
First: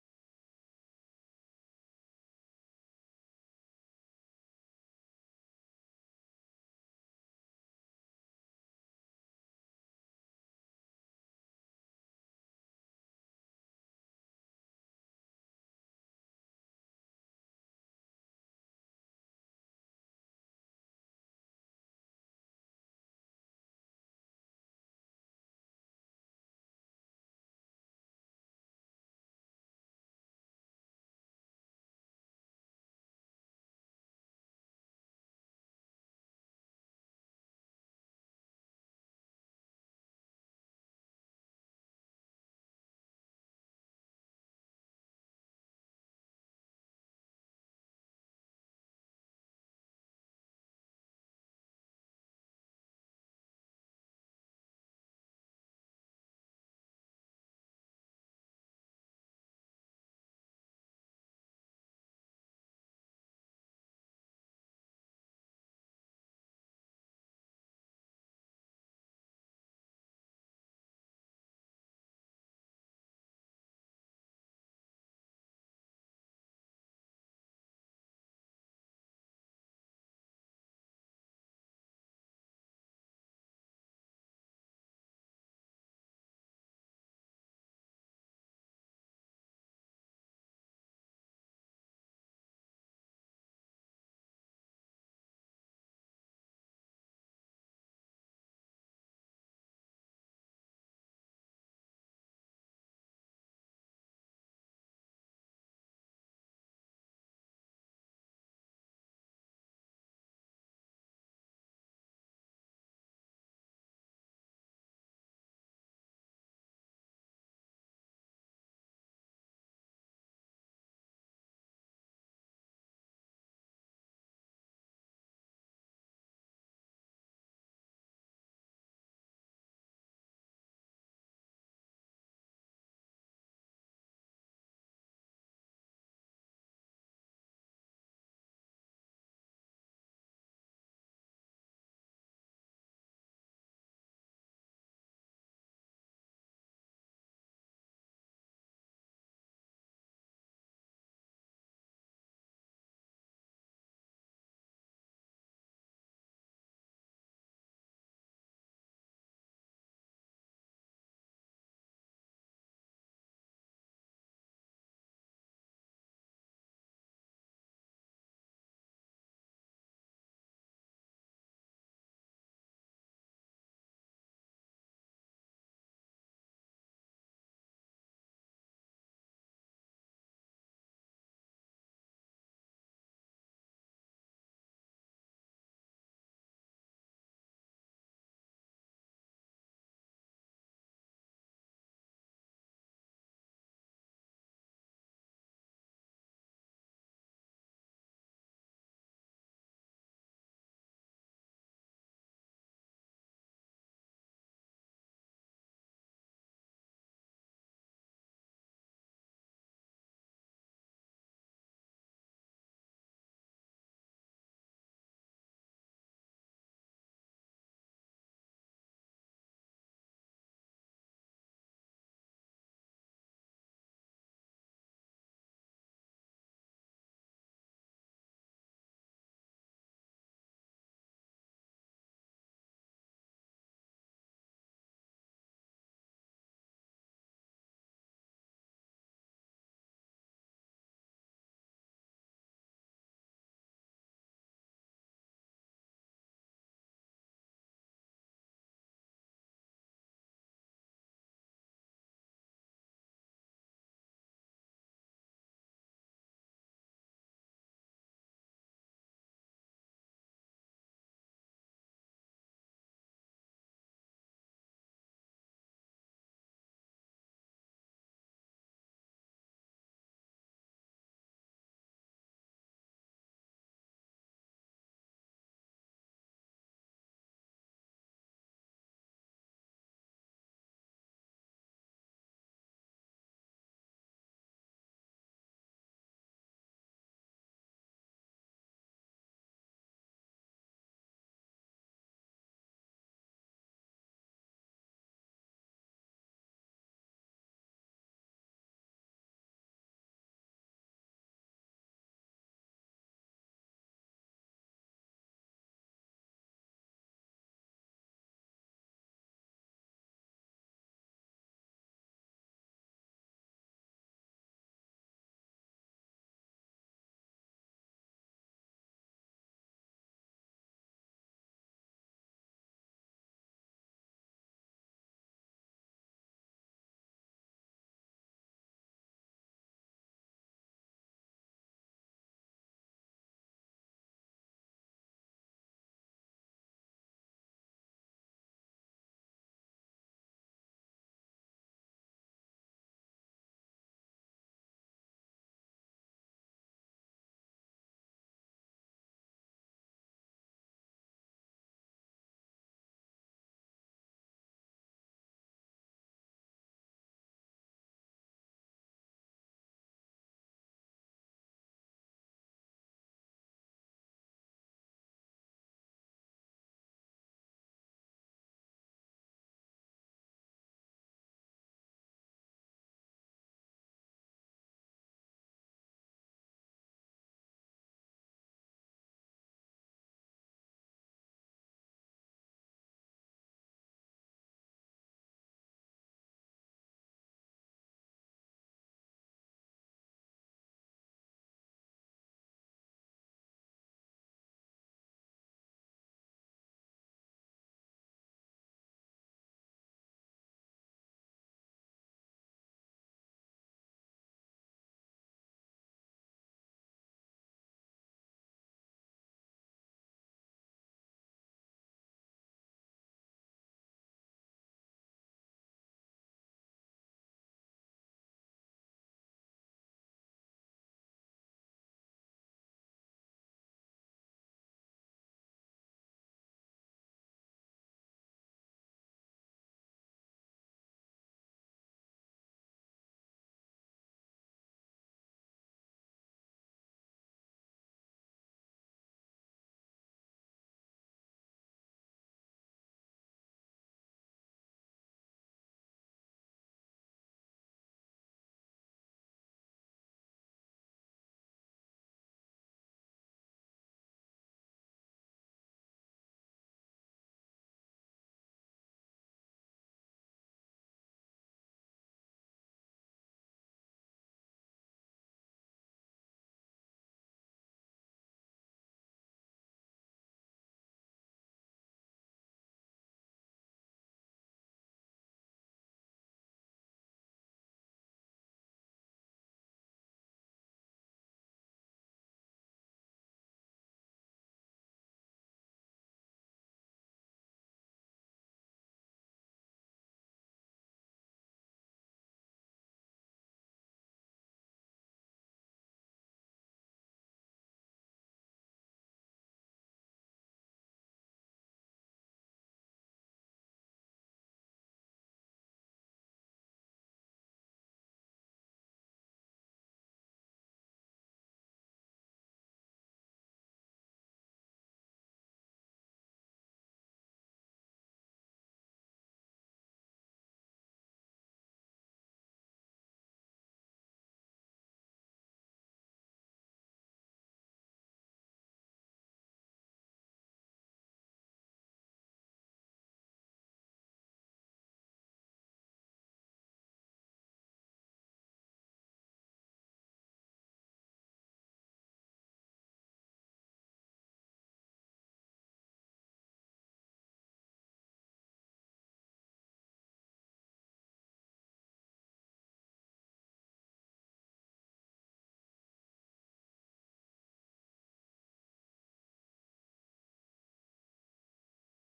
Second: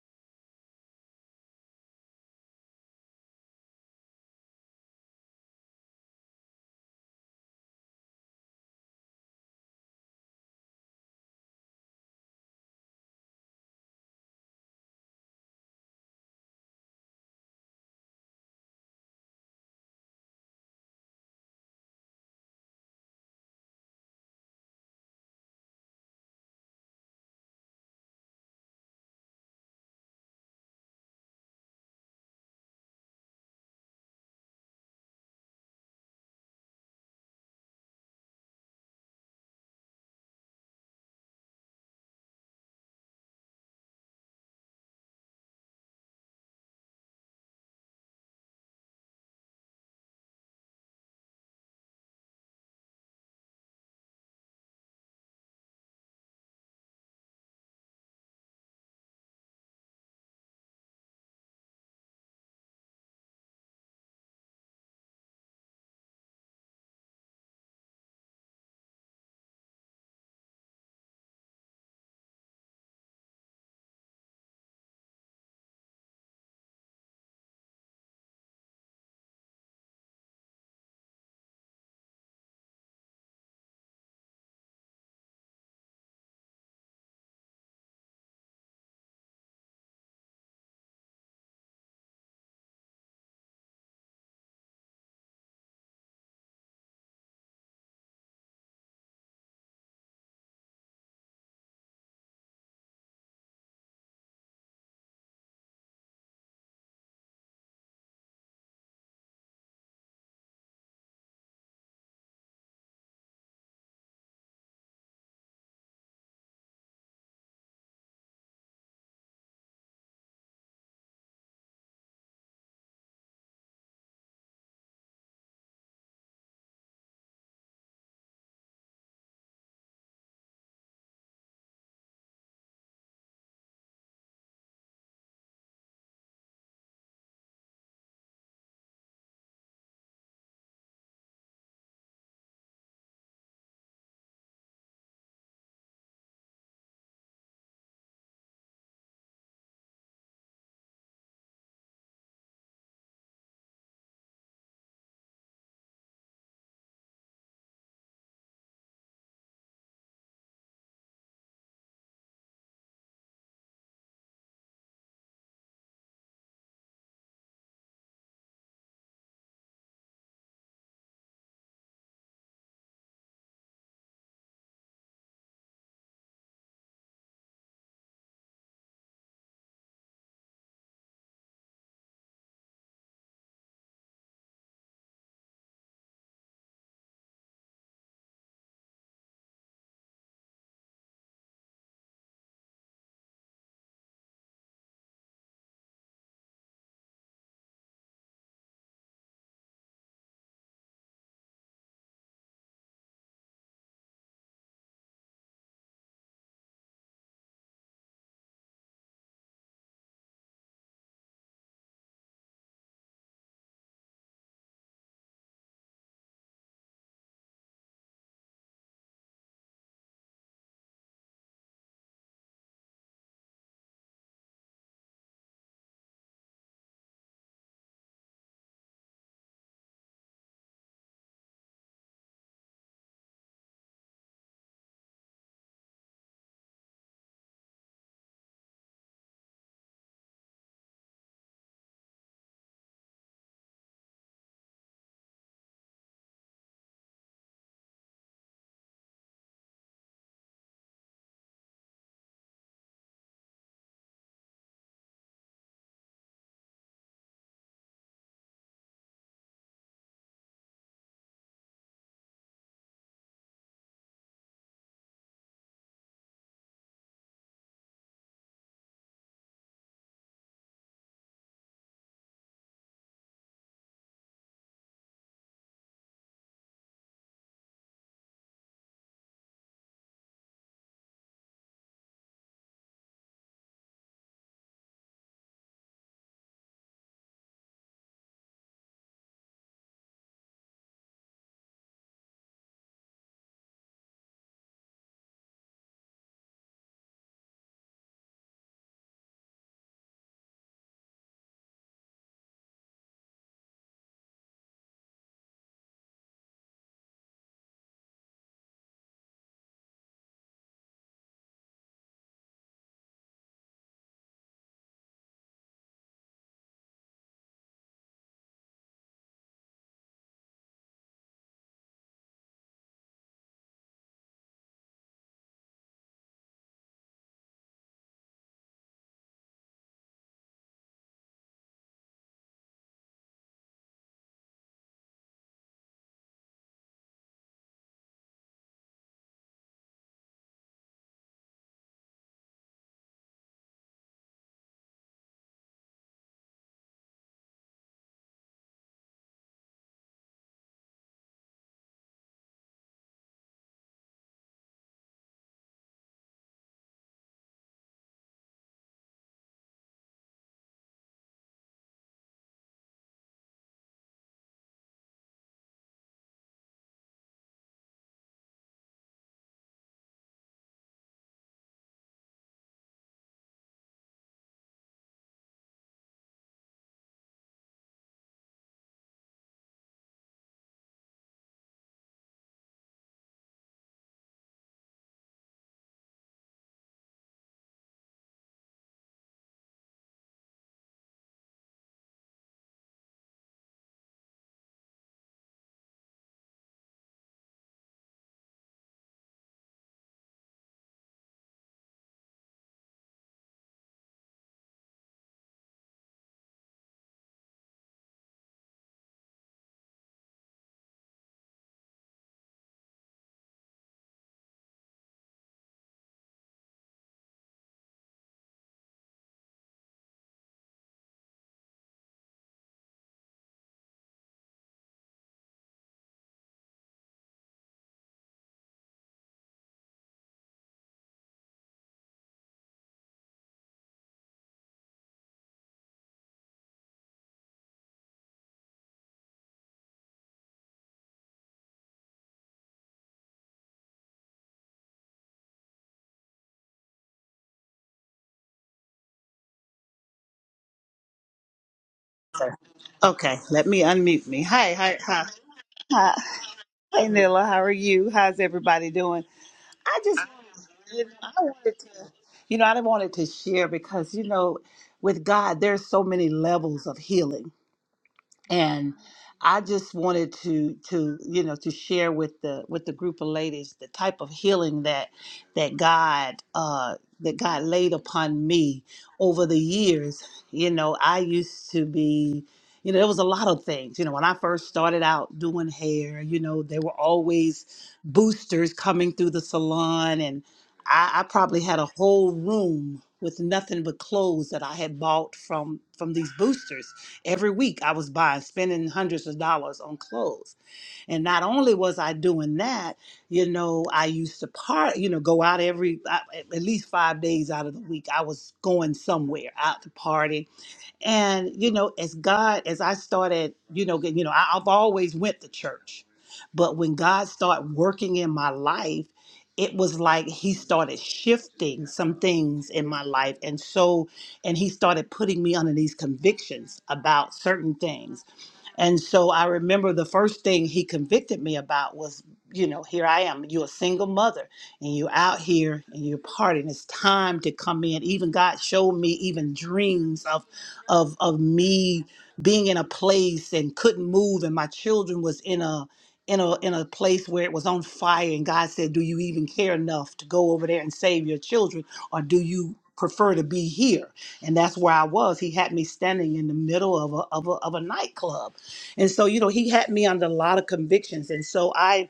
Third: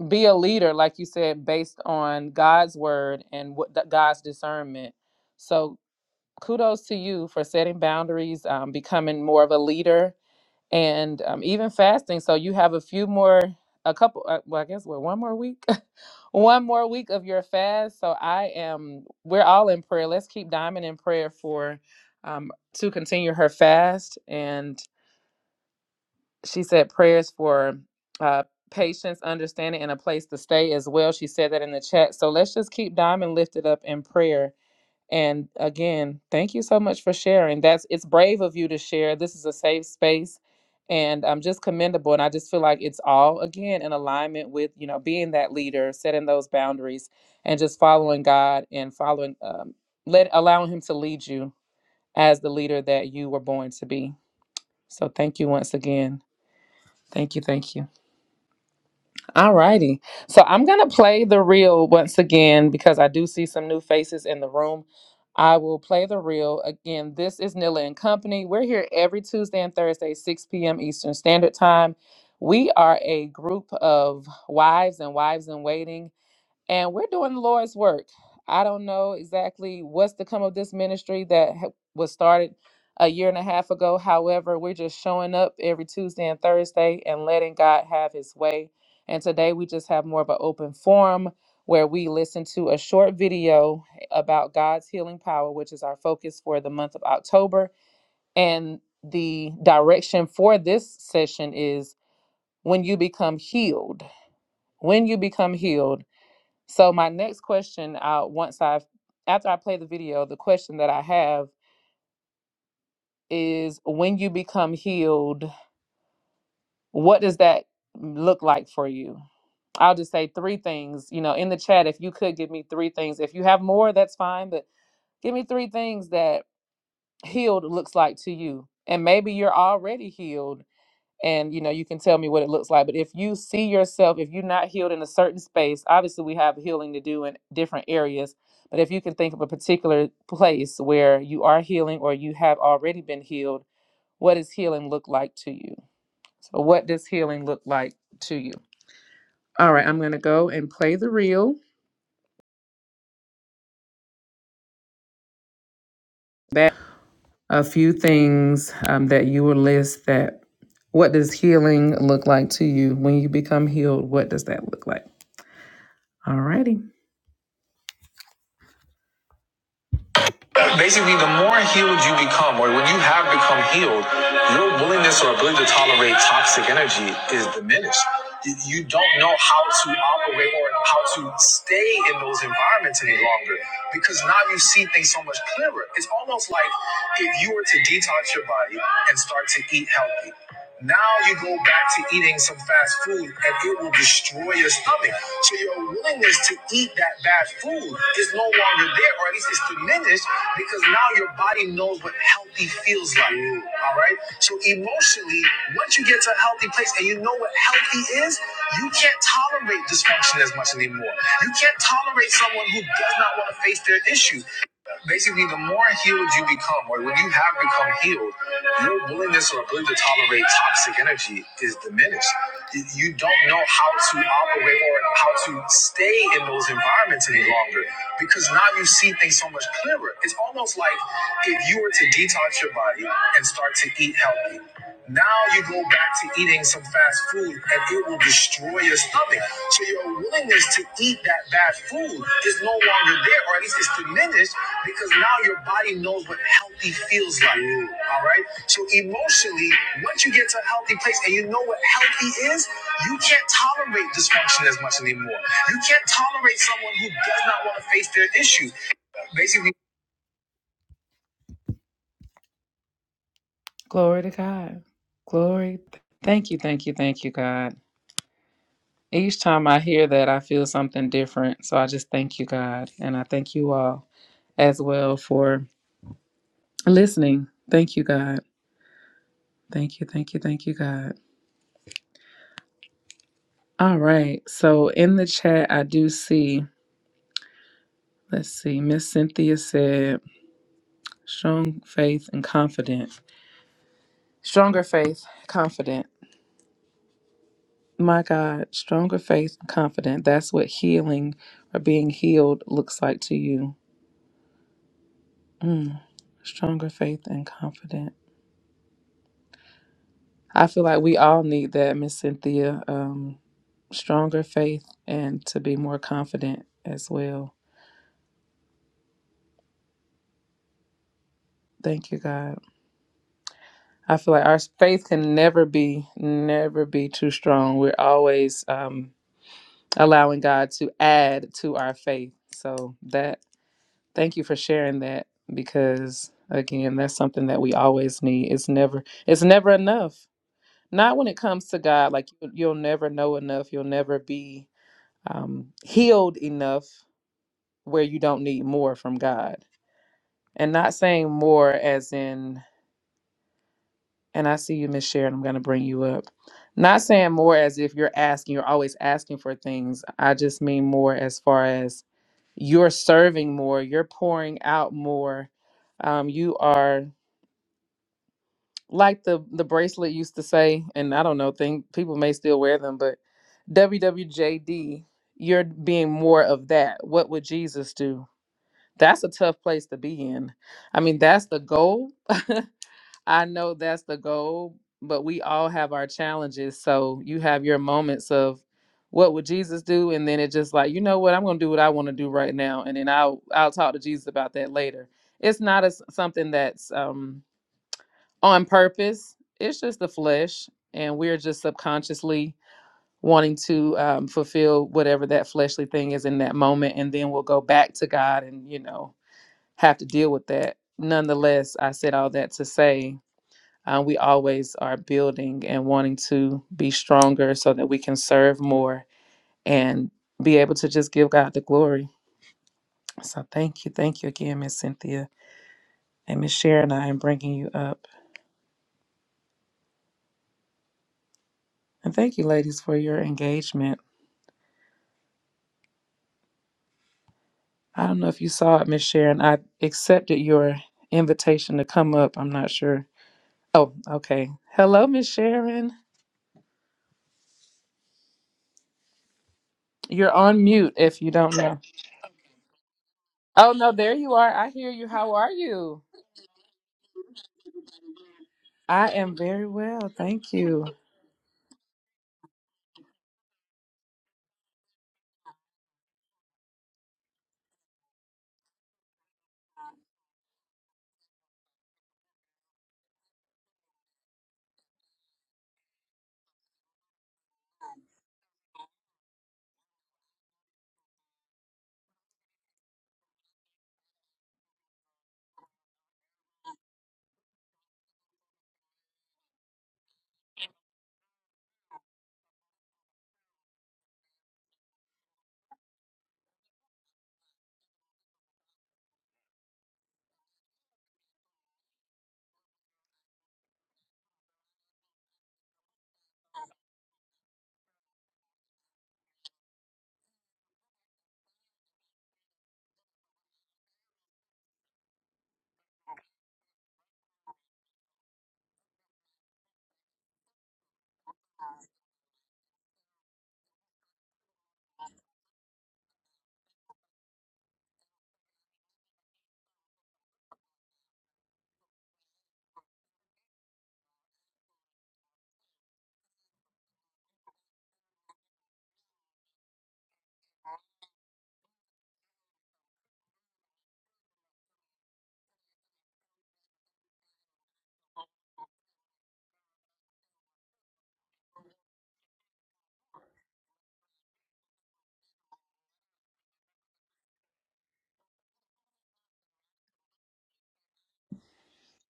Speaker 1: be a leader, like you said, based on God's word and what the, God's discernment. So kudos to you for setting boundaries, um, becoming more of a leader and um, even fasting. So you have a few more, a couple, uh, well, I guess what one more week, (laughs) one more week of your fast. So I am, we're all in prayer. Let's keep Diamond in prayer for um, to continue her fast. And she said prayers for uh, patience, understanding, and a place to stay as well. She said that in the chat. So let's just keep Diamond lifted up in prayer and again, thank you so much for sharing. That's it's brave of you to share. This is a safe space and um just commendable. And I just feel like it's all again in alignment with, you know, being that leader, setting those boundaries and just following God and following um let allowing him to lead you as the leader that you were born to be. So thank you once again. Thank you, thank you. Alrighty, So I'm going to play the reel once again because I do see some new faces in the room. I will play the reel again. This is Nila and Company. We're here every Tuesday and Thursday, 6 p.m. Eastern Standard Time. We are a group of wives and wives in waiting and we're doing the Lord's work. I don't know exactly what's to come of this ministry that ha- was started a year and a half ago. However, we're just showing up every Tuesday and Thursday and letting God have his way. And today we just have more of an open forum where we listen to a short video about God's healing power, which is our focus for the month of October. And the direction for this session is when you become healed. When you become healed. So my next question, uh, once I've after I play the video, the question that I have is when you become healed, what does that look like for you? I'll just say three things, you know, in the chat if you could give me three things. If you have more, that's fine, but give me three things that healed looks like to you. And maybe you're already healed and you know you can tell me what it looks like but if you see yourself if you're not healed in a certain space obviously we have healing to do in different areas but if you can think of a particular place where you are healing or you have already been healed what does healing look like to you so what does healing look like to you all right i'm going to go and play the reel that a few things um, that you will list that what does healing look like to you when you become healed what does that look like all righty. Basically, the more healed you become, or when you have become healed, your willingness or ability to tolerate toxic energy is diminished. You don't know how to operate or how to stay in those environments any longer because now you see things so much clearer. It's almost like if you were to detox your body and start to eat healthy. Now you go back to eating some fast food and it will destroy your stomach. So your willingness to eat that bad food is no longer there, or at least it's diminished because now your body knows what healthy feels like. All right. So emotionally, once you get to a healthy place and you know what healthy is, you can't tolerate dysfunction as much anymore. You can't tolerate someone who does not want to face their issues basically the more healed you become or when you have become healed your willingness or ability to tolerate toxic energy is diminished you don't know how to operate or how to stay in those environments any longer because now you see things so much clearer it's almost like if you were to detox your body and start to eat healthy now you go back to eating some fast food and it will destroy your stomach. So your willingness to eat that bad food is no longer there, or at least it's diminished because now your body knows what healthy feels like. All right. So emotionally, once you get to a healthy place and you know what healthy is, you can't tolerate dysfunction as much anymore. You can't tolerate someone who does not want to face their issues. Basically, glory to God. Glory. Thank you, thank you, thank you, God. Each time I hear that, I feel something different. So I just thank you, God. And I thank you all as well for listening. Thank you, God. Thank you, thank you, thank you, God. All right. So in the chat, I do see, let's see, Miss Cynthia said, strong faith and confident. Stronger faith, confident. My God, stronger faith and confident. That's what healing or being healed looks like to you. Mm. Stronger faith and confident. I feel like we all need that, Miss Cynthia. Um, stronger faith and to be more confident as well. Thank you, God. I feel like our faith can never be, never be too strong. We're always um, allowing God to add to our faith. So that, thank you for sharing that because again, that's something that we always need. It's never, it's never enough. Not when it comes to God. Like you- you'll never know enough. You'll never be um, healed enough where you don't need more from God. And not saying more as in, and I see you, Miss Sharon, I'm going to bring you up. Not saying more as if you're asking, you're always asking for things. I just mean more as far as you're serving more, you're pouring out more. Um, you are like the the bracelet used to say, and I don't know, think people may still wear them, but WWJD, you're being more of that. What would Jesus do? that's a tough place to be in. I mean, that's the goal. (laughs) I know that's the goal, but we all have our challenges. So you have your moments of what would Jesus do? And then it's just like, you know what, I'm gonna do what I want to do right now. And then I'll I'll talk to Jesus about that later. It's not as something that's um on purpose. It's just the flesh. And we're just subconsciously wanting to um, fulfill whatever that fleshly thing is in that moment. And then we'll go back to God and, you know, have to deal with that. Nonetheless, I said all that to say uh, we always are building and wanting to be stronger so that we can serve more and be able to just give God the glory. So thank you. Thank you again, Miss Cynthia and Miss Sharon. I am bringing you up. And thank you, ladies, for your engagement. I don't know if you saw it, Miss Sharon. I accepted your invitation to come up. I'm not sure. Oh, okay. Hello, Miss Sharon. You're on mute if you don't know.
Speaker 3: Okay, let
Speaker 1: Oh
Speaker 3: me
Speaker 1: no, there
Speaker 3: unmute
Speaker 1: you
Speaker 3: me.
Speaker 1: are. I
Speaker 3: Hi,
Speaker 1: hear
Speaker 3: hi,
Speaker 1: you.
Speaker 3: hi,
Speaker 1: How are you?
Speaker 3: hi. Hey, Nilla, how are you? How's everybody
Speaker 1: I
Speaker 3: doing?
Speaker 1: am very
Speaker 3: I
Speaker 1: well.
Speaker 3: just,
Speaker 1: Thank you.
Speaker 3: you know, I wanted to, you know, I wanted to share because, you know, with God, there's so many levels of healing and I just wanted to to you know to share with the with the group of ladies the type of healing that that God uh, that God laid upon me over the years. You know, I used to be. You know, there was a lot of things. You know, when I first started out doing hair, you know, there were always boosters coming through the salon, and I, I probably had a whole room with nothing but clothes that I had bought from from these boosters Every week I was buying, spending hundreds of dollars on clothes. And not only was I doing that, you know, I used to part, you know, go out every, I- at least five days out of the week. I was going somewhere out to party and you know, as God, as I started, you know, get- you know, I, I've always went to church, but when God started working in my life, it was like He started shifting some things in my life, and so, and He started putting me under these convictions about certain things and so I remember the first thing he convicted me about was, you know, here I am, you're a single mother and you're out here and you're partying. It's time to come in. Even God showed me even dreams of of of me being in a place and couldn't move and my children was in a in a in a place where it was on fire and God said, Do you even care enough to go over there and save your children or do you prefer to be here? And that's where I was. He had me standing in the middle of a of a, of a nightclub and so, you know, he had me under a lot of convictions. And so I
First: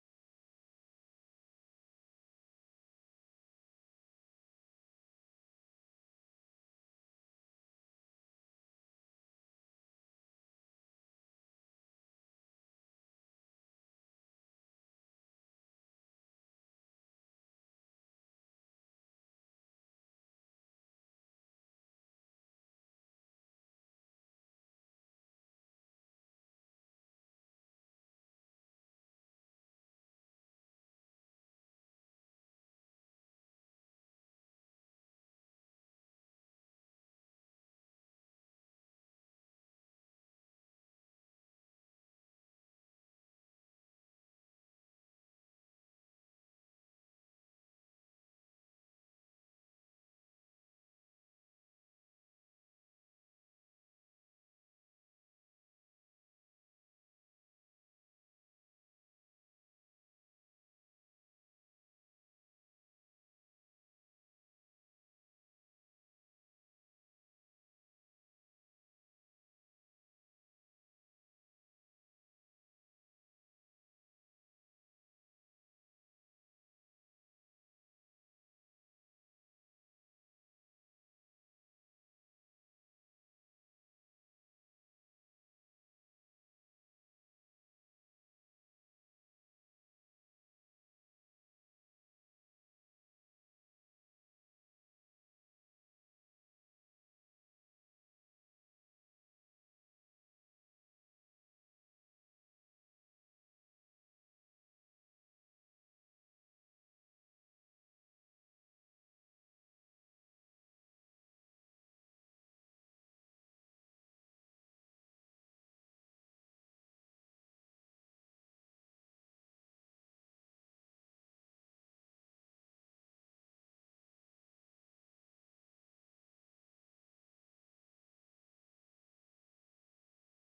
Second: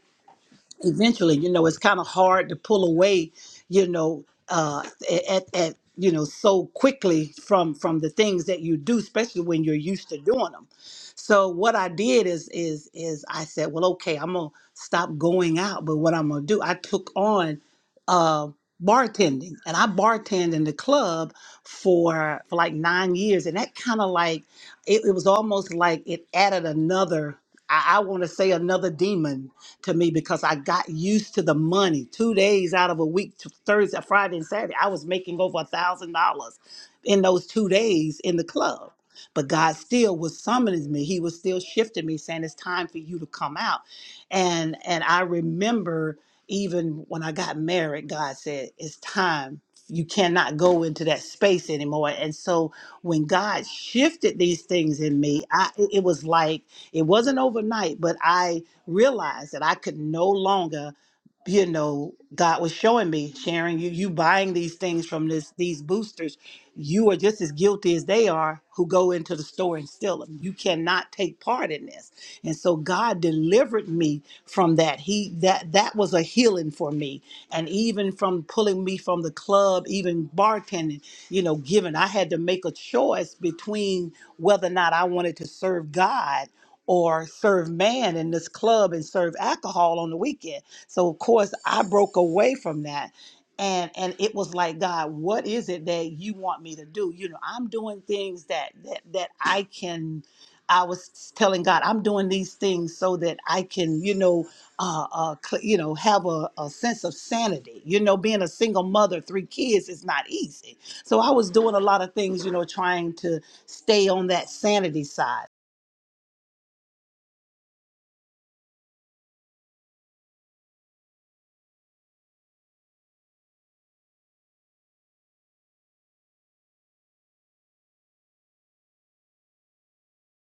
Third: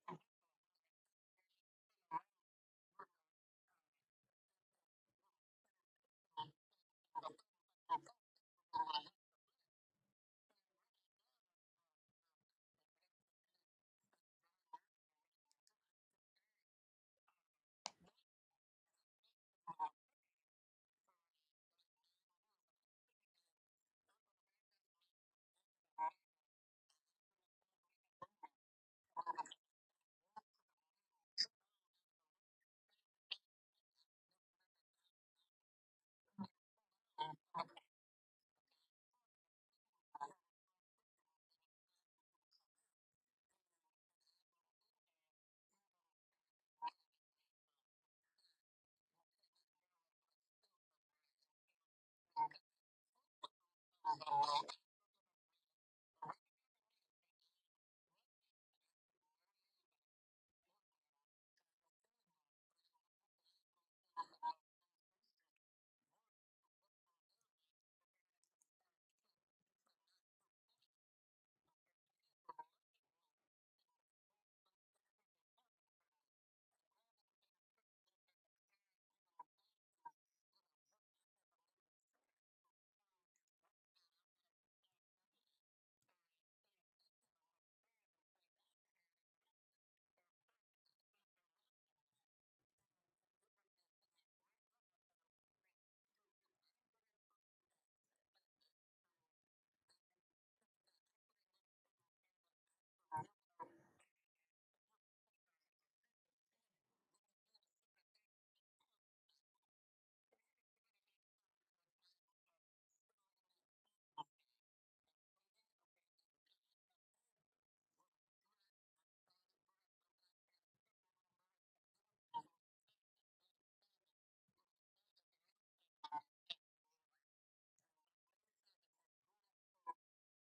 Speaker 3: eventually you know it's kind of hard to pull away you know uh at, at you know so quickly from from the things that you do especially when you're used to doing them so what i did is is is i said well okay i'm gonna stop going out but what i'm gonna do i took on uh bartending and i bartended in the club for for like nine years and that kind of like it, it was almost like it added another i, I want to say another demon to me because I got used to the money. Two days out of a week, t- Thursday, Friday, and Saturday, I was making over a thousand dollars in those two days in the club. But God still was summoning me. He was still shifting me, saying it's time for you to come out. And and I remember even when I got married, God said it's time. You cannot go into that space anymore. And so when God shifted these things in me, I it it was like it wasn't overnight, but I realized that I could no longer, you know, God was showing me, sharing you, you buying these things from this these boosters, you are just as guilty as they are who go into the store and steal them. You cannot take part in this. And so God delivered me from that. He that that was a healing for me. And even from pulling me from the club, even bartending, you know, given I had to make a choice between whether or not I wanted to serve God or serve man in this club and serve alcohol on the weekend. So of course I broke away from that. And and it was like, God, what is it that you want me to do? You know, I'm doing things that that that I can I was telling God, I'm doing these things so that I can, you know, uh, uh, cl- you know, have a, a sense of sanity. You know, being a single mother, three kids is not easy. So I was doing a lot of things, you know, trying to stay on that sanity side.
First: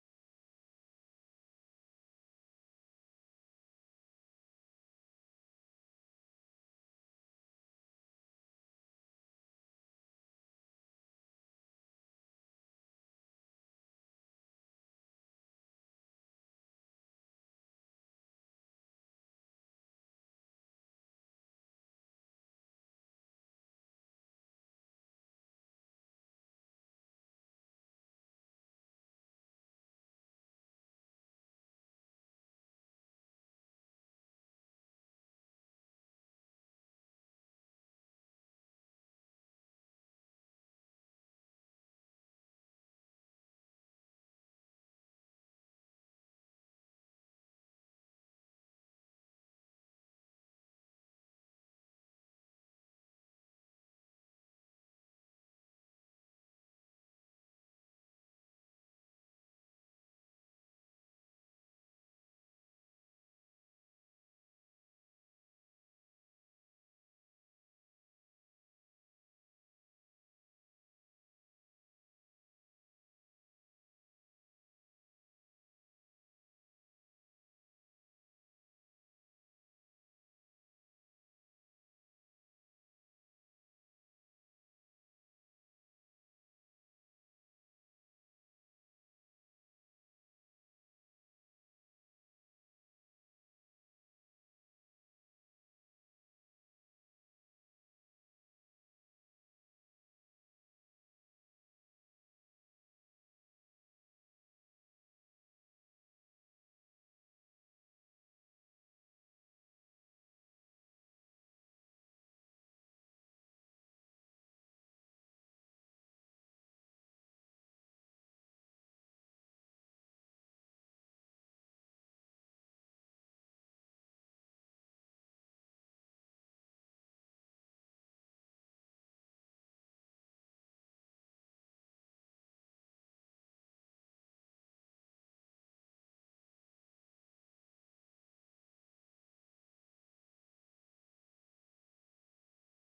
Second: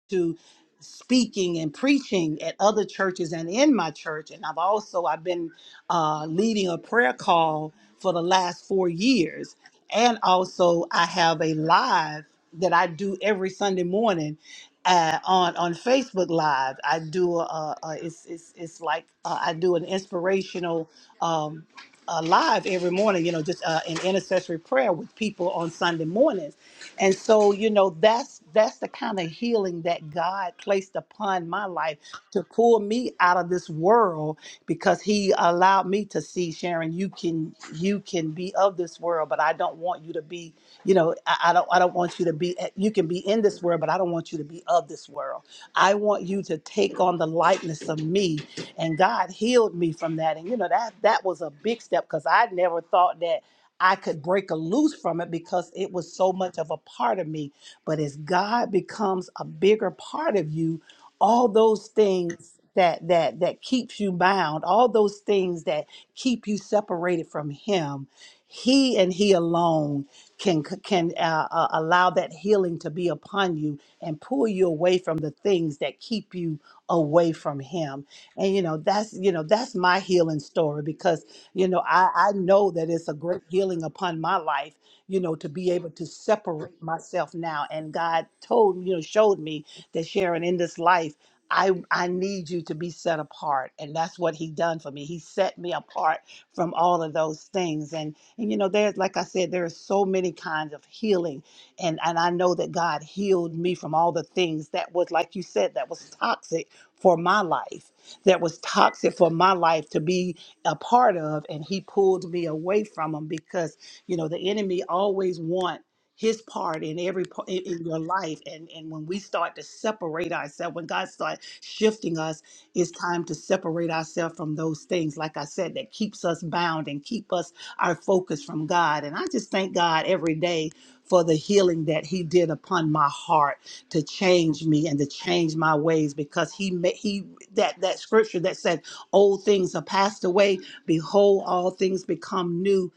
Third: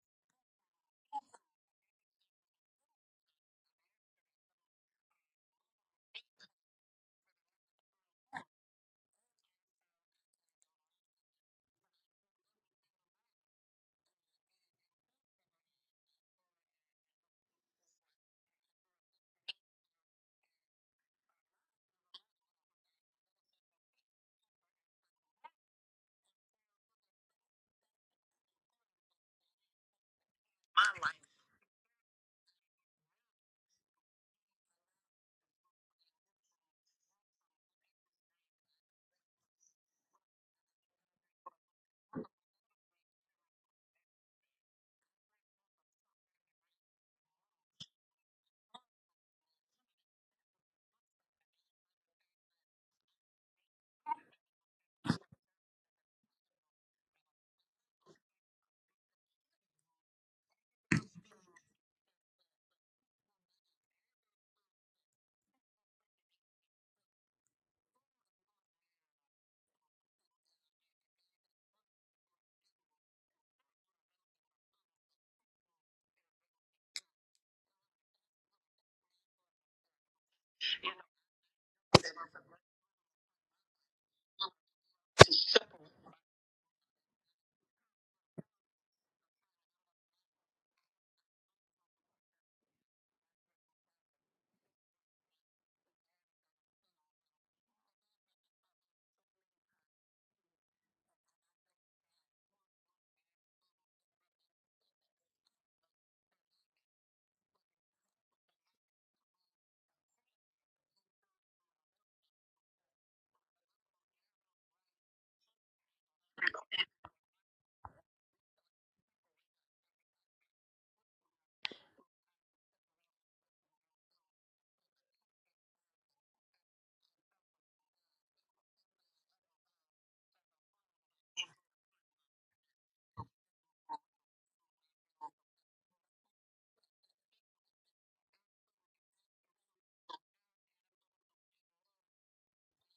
Speaker 3: to speaking and preaching at other churches and in my church and i've also i've been uh, leading a prayer call for the last four years and also i have a live that i do every sunday morning uh, on on facebook live i do a, a it's, it's it's like uh, i do an inspirational um uh, live every morning you know just uh, an intercessory prayer with people on sunday mornings and so you know that's that's the kind of healing that god placed upon my life to pull me out of this world because he allowed me to see sharon you can you can be of this world but i don't want you to be you know i, I don't i don't want you to be eh, you can be in this world but i don't want you to be of this world i want you to take on the likeness of me and god healed me from that and you know that that was a big step because i never thought that I could break a loose from it because it was so much of a part of me. But as God becomes a bigger part of you, all those things that that that keeps you bound, all those things that keep you separated from Him, He and He alone can can uh, uh, allow that healing to be upon you and pull you away from the things that keep you away from Him. And you know that's you know that's my healing story because you know, I, I know that it's a great healing upon my life, you know, to be able to separate myself now. And God told, you know, showed me that Sharon, in this life, I, I need you to be set apart. And that's what he done for me. He set me apart from all of those things. And, and you know, there's, like I said, there are so many kinds of healing. And, and I know that God healed me from all the things that was, like you said, that was toxic for my life that was toxic for my life to be a part of and he pulled me away from them because you know the enemy always want his part in every part in, in your life and and when we start to separate ourselves when god starts shifting us it's time to separate ourselves from those things like i said that keeps us bound and keep us our focus from god and i just thank god every day for the healing that he did upon my heart to change me and to change my ways because he made he that that scripture that said old things are passed away behold all things become new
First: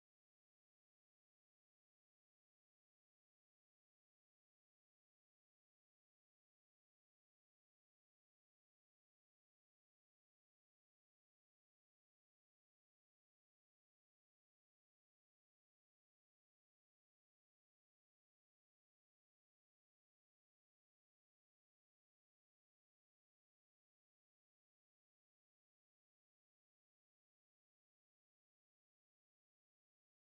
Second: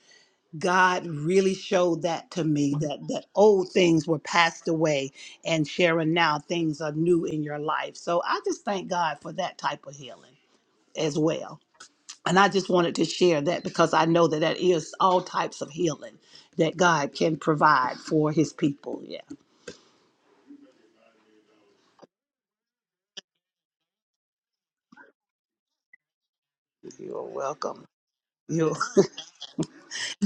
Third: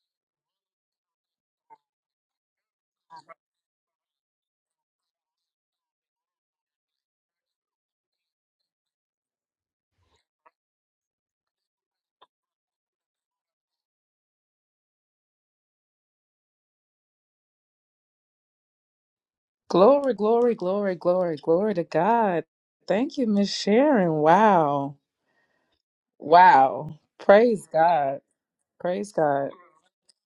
Speaker 3: god really showed that to me that that old things were passed away and sharon now things are new in your life so i just thank god for that type of healing as well and i just wanted to share that because i know that that is all types of healing that god can provide for his people yeah
Speaker 1: Glory, glory, glory, glory, glory to God. Thank you, Miss Sharon. Wow. Wow.
Speaker 3: you're
Speaker 1: Praise
Speaker 3: welcome
Speaker 1: God. Praise God.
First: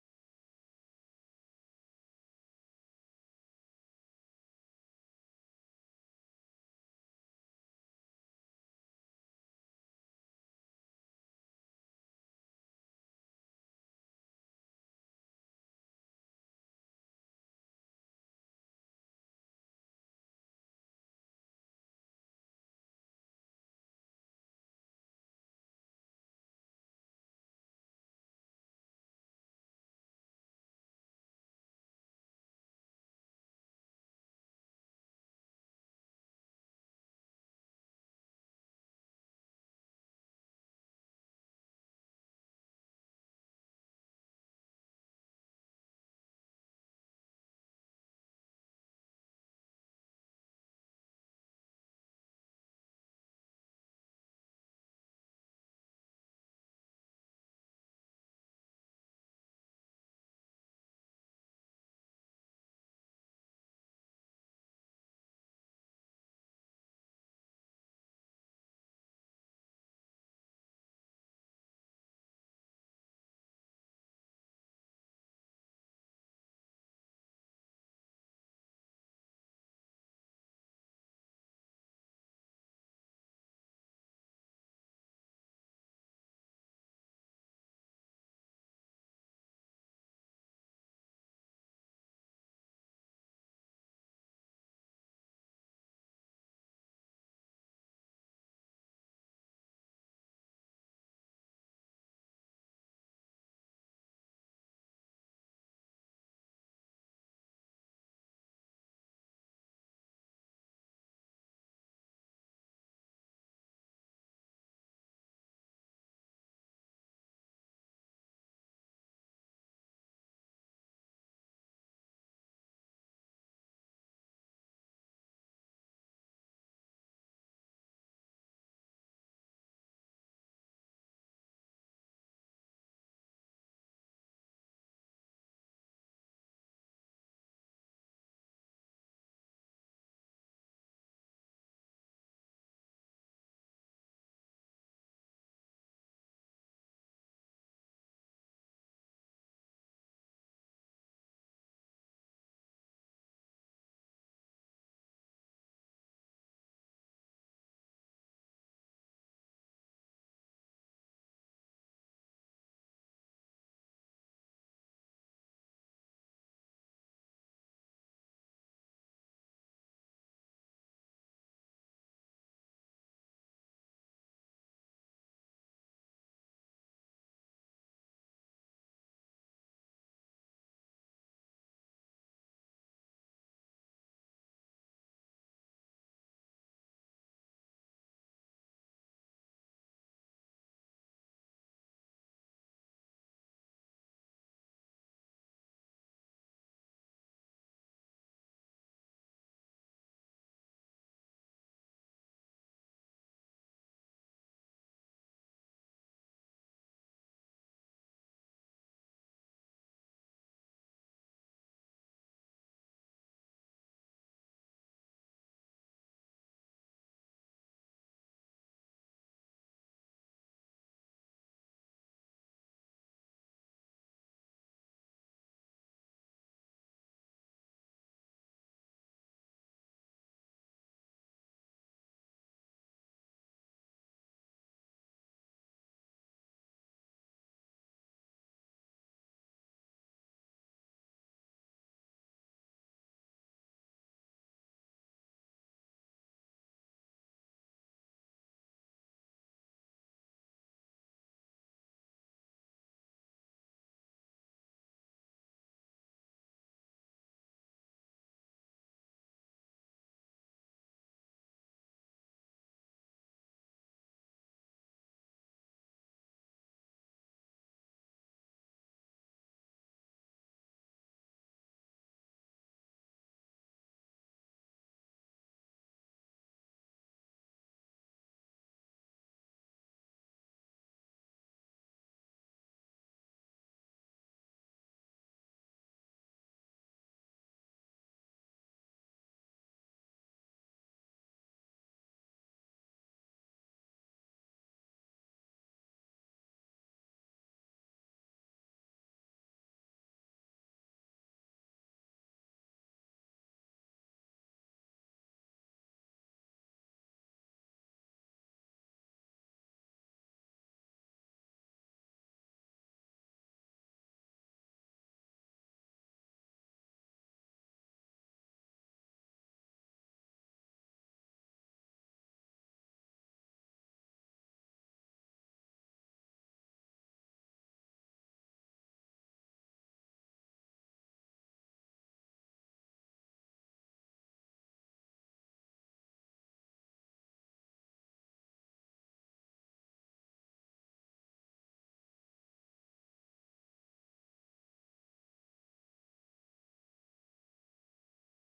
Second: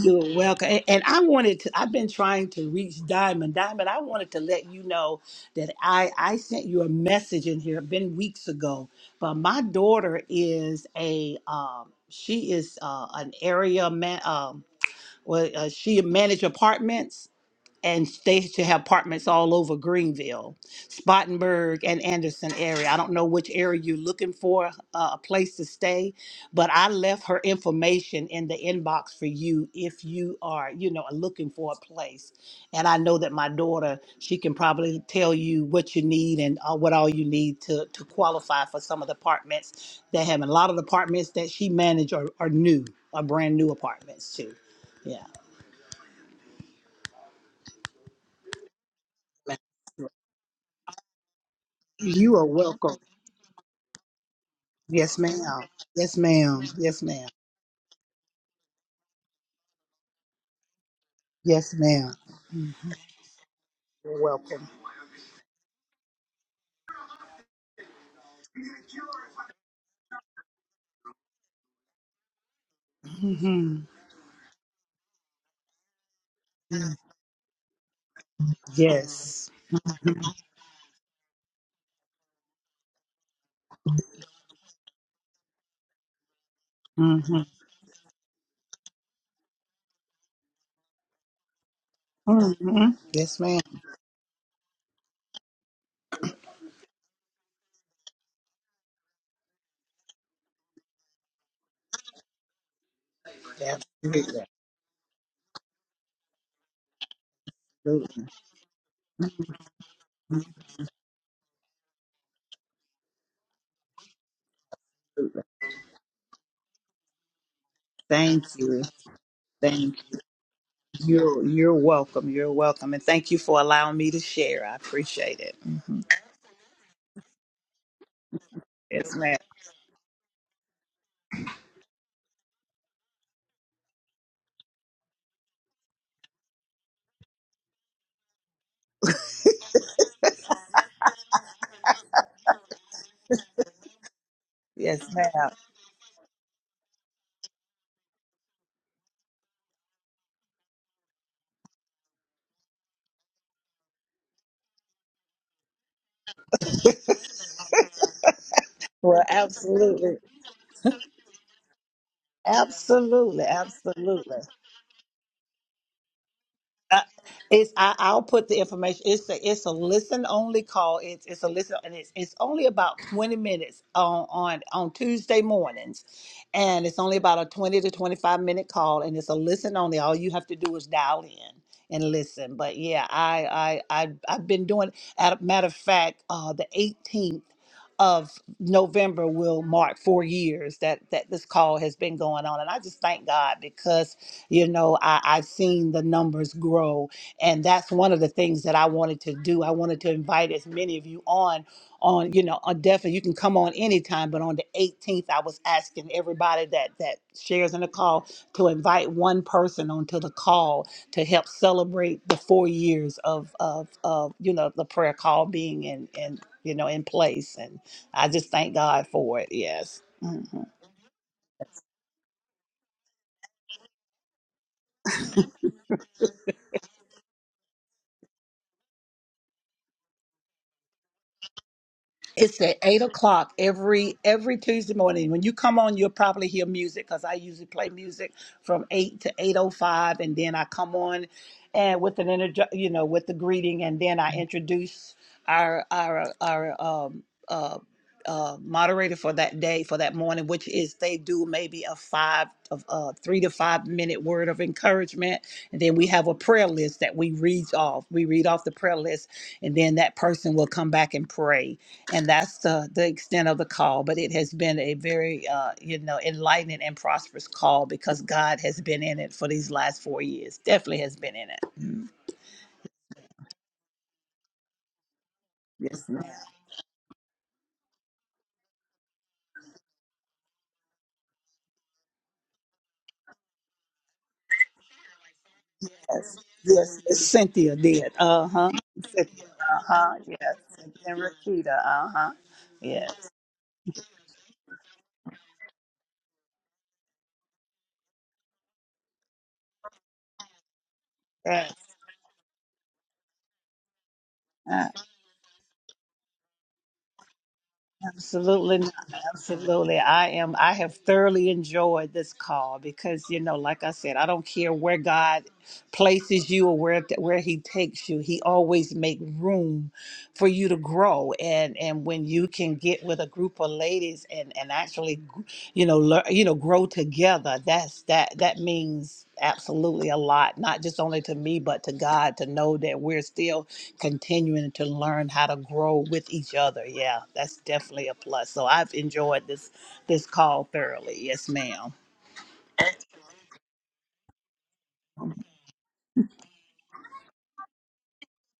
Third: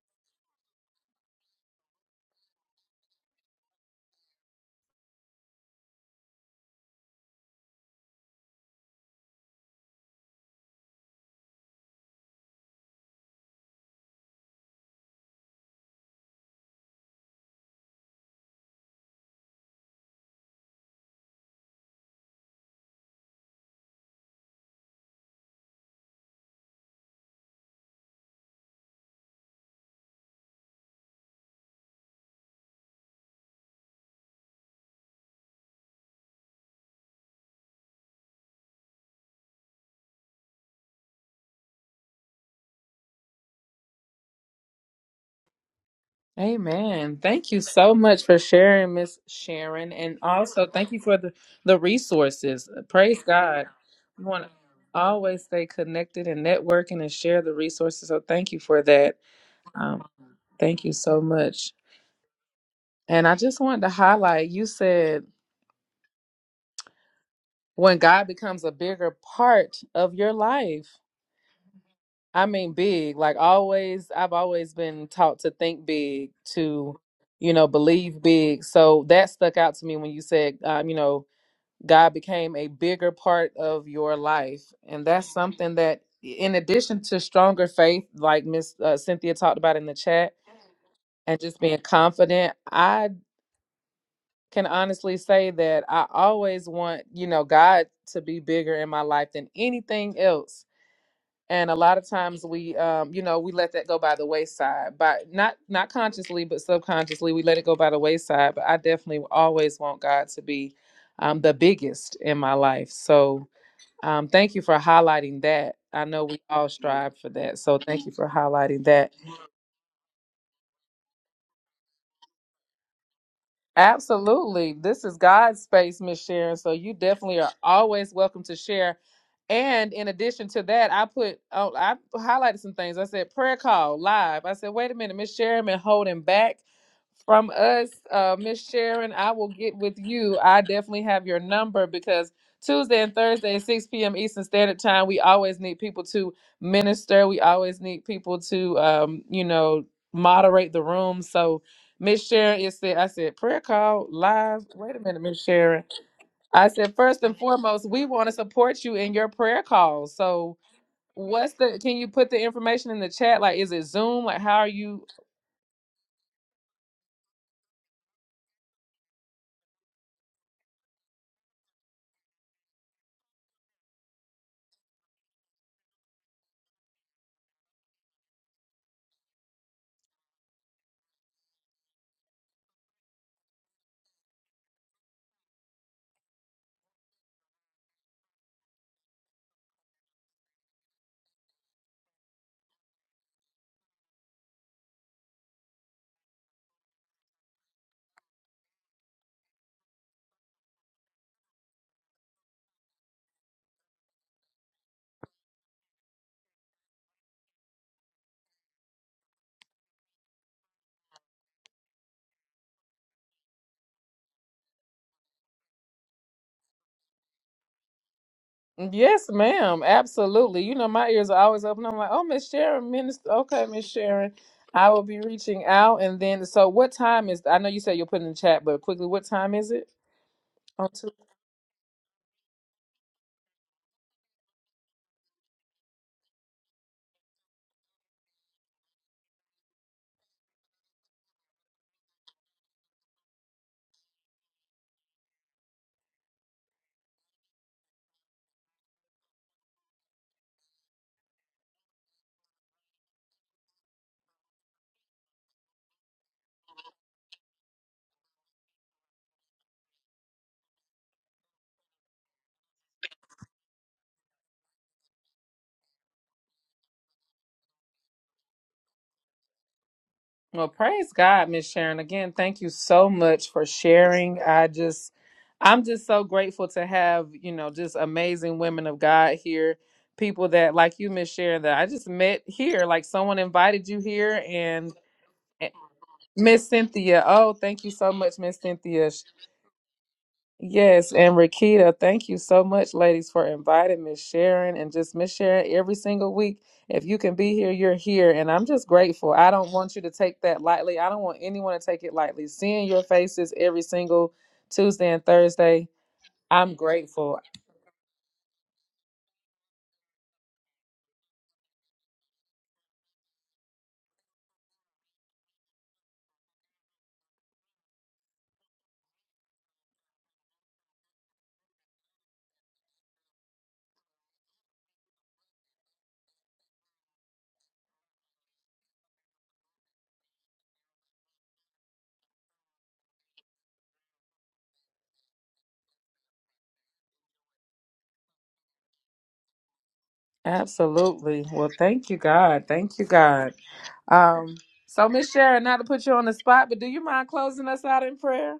Speaker 3: You're welcome. And and I wanted to, I've been trying to reach Diamond. Diamond, I wanted to let you know that I, I sent you a message in here, been weeks ago, but my daughter is a, um, she is uh, an area man, um, well, uh, she manage apartments and they should have apartments all over Greenville, Spartanburg, and Anderson area. I don't know which area you're looking for uh, a place to stay, but I left her information in the inbox for you if you are, you know, looking for a place. And I know that my daughter, she can probably tell you what you need and uh, what all you need to to qualify for some of the apartments that have. And a lot of the apartments that she managed are, are new, are brand new apartments too. Yeah.
Speaker 1: Amen. Thank you so much for sharing, Miss Sharon. And also thank you for the, the
Speaker 3: You are
Speaker 1: resources.
Speaker 3: welcome.
Speaker 1: Praise God. We want to
Speaker 3: Yes, ma'am.
Speaker 1: always stay
Speaker 3: Yes,
Speaker 1: connected and
Speaker 3: ma'am.
Speaker 1: networking
Speaker 3: Yes,
Speaker 1: and
Speaker 3: ma'am.
Speaker 1: share the resources. So thank you for that. Um, thank you so much.
Speaker 3: Yes, ma'am. Mm,
Speaker 1: And I just wanted to
Speaker 3: You're
Speaker 1: highlight you
Speaker 3: welcome.
Speaker 1: said when God becomes a bigger part of your life. I mean, big. Like
Speaker 3: hmm
Speaker 1: always, I've always been taught to think big, to, you know, believe big. So that
Speaker 3: Yes.
Speaker 1: stuck out to me when you said, um, you know, God became a bigger part of your life. And that's something that, in addition
Speaker 3: hmm
Speaker 1: to stronger faith, like Miss uh, Cynthia talked about in the chat, and just being confident,
Speaker 3: hmm
Speaker 1: I
Speaker 3: Yes, ma'am.
Speaker 1: can honestly say that I always want, you know, God to be bigger in my life than anything else. And a lot of times we, um, you know, we let that go by the
Speaker 3: Absolutely.
Speaker 1: wayside, by not not consciously, but subconsciously, we let it go by the
Speaker 3: Absolutely.
Speaker 1: wayside. But I definitely always want God to be um, the biggest in my life. So um, thank you for
Speaker 3: Absolutely.
Speaker 1: highlighting that. I know we all strive for that. So thank you for
Speaker 3: Thank you.
Speaker 1: highlighting that.
Speaker 3: Thank you. You're, you're welcome. You're welcome. And thank you for allowing me to share.
Speaker 1: Absolutely.
Speaker 3: I
Speaker 1: This is
Speaker 3: appreciate it.
Speaker 1: God's space,
Speaker 3: hmm
Speaker 1: Miss Sharon. So you definitely are always welcome to share.
Speaker 3: Yes, ma'am.
Speaker 1: And in addition to that, I put oh, I highlighted some things. I said prayer call live. I said, wait a minute, Miss Sharon been holding back from us. Uh Miss Sharon, I will get with you. I definitely have your number because Tuesday and Thursday at 6 p.m. Eastern Standard Time,
Speaker 3: Yes,
Speaker 1: we
Speaker 3: ma'am.
Speaker 1: always need people to minister. We always need people to um, you know, moderate the room. So Miss Sharon, it said, I said, prayer call live. Wait a minute, Miss Sharon. I said, first and foremost, we want to support you in
Speaker 3: Well,
Speaker 1: your prayer calls.
Speaker 3: absolutely.
Speaker 1: So, what's the, can you put the information in the chat?
Speaker 3: Absolutely.
Speaker 1: Like, is it Zoom?
Speaker 3: Absolutely.
Speaker 1: Like, how are you?
Speaker 3: Uh, it's I, I'll put the information. It's a it's a listen only call. It's it's a listen and it's it's only about twenty minutes on on on Tuesday mornings, and it's only about a twenty to twenty five minute call, and it's a listen only. All you have to do is dial in and listen. But yeah, I I I I've been doing. At a matter of fact, uh, the eighteenth of November will mark four years that that this call has been going on, and I just thank God because you know, I, I've seen the numbers grow. And that's one of the things that I wanted to do. I wanted to invite as many of you on, on, you know, on definitely you can come on anytime, but on the 18th, I was asking everybody that that shares in the call to invite one person onto the call to help celebrate the four years of of of you know the prayer call being in in you know in place. And I just thank God
Speaker 1: Yes,
Speaker 3: for it.
Speaker 1: ma'am.
Speaker 3: Yes. Mm-hmm.
Speaker 1: Absolutely. You know, my ears are always open. I'm like, oh, Miss Sharon, minister. Okay, Miss Sharon, I will be reaching out. And then, so what time is, I know you said you'll put in the chat, but quickly, what time is it?
Speaker 3: It's at eight o'clock every every Tuesday morning. When you come on, you'll probably hear music because I usually play music from eight to eight o five, and then I come on and with an inter- you know with the greeting, and then I introduce our our our um uh. Uh, moderator for that day for that morning which is they do maybe a five of uh three to five minute word of encouragement and then we have a prayer list that we read off we read off the prayer list and then that person will come back and pray and that's the the extent of the call but it has been a very uh you know enlightening and prosperous call because god has been in it for these last four years
Speaker 1: Well,
Speaker 3: definitely
Speaker 1: praise
Speaker 3: has been
Speaker 1: God,
Speaker 3: in it
Speaker 1: Miss Sharon. Again, thank you so much for sharing. I just, I'm just
Speaker 3: yes ma'am.
Speaker 1: so grateful to have, you know, just amazing women of God here. People that, like you, Miss Sharon, that I just met here. Like someone invited you here and and
Speaker 3: yes
Speaker 1: Miss
Speaker 3: yes yes,
Speaker 1: Cynthia. Oh,
Speaker 3: cynthia
Speaker 1: thank you
Speaker 3: did
Speaker 1: so much, Miss
Speaker 3: uh-huh
Speaker 1: Cynthia.
Speaker 3: Cynthia, uh-huh yes
Speaker 1: Yes,
Speaker 3: and
Speaker 1: and
Speaker 3: Rakita,
Speaker 1: Rakita, thank
Speaker 3: uh-huh
Speaker 1: you so much,
Speaker 3: yes
Speaker 1: ladies, for inviting Miss Sharon and just Miss Sharon every single week. If you can be here, you're here. And I'm just grateful. I don't want you to take that lightly. I don't want anyone
Speaker 3: yes
Speaker 1: to take it lightly. Seeing your faces every single Tuesday and Thursday, I'm grateful.
Speaker 3: Absolutely not. Absolutely. I am I have thoroughly enjoyed this call because you know, like I said, I don't care where God places you or where where he takes you. He always make room for you to grow and and when you can get with a group of ladies and and actually you know, learn, you know, grow together. That's that that means absolutely a lot not just only to me but to God to know that we're still continuing to learn how to grow with each other. Yeah, that's definitely a plus. So I've enjoyed this this call thoroughly.
Speaker 1: Absolutely.
Speaker 3: Yes,
Speaker 1: Well,
Speaker 3: ma'am.
Speaker 1: thank you, God. Thank you, God. Um, so, Miss Sharon, not to put you on the spot, but do you mind closing us out in prayer?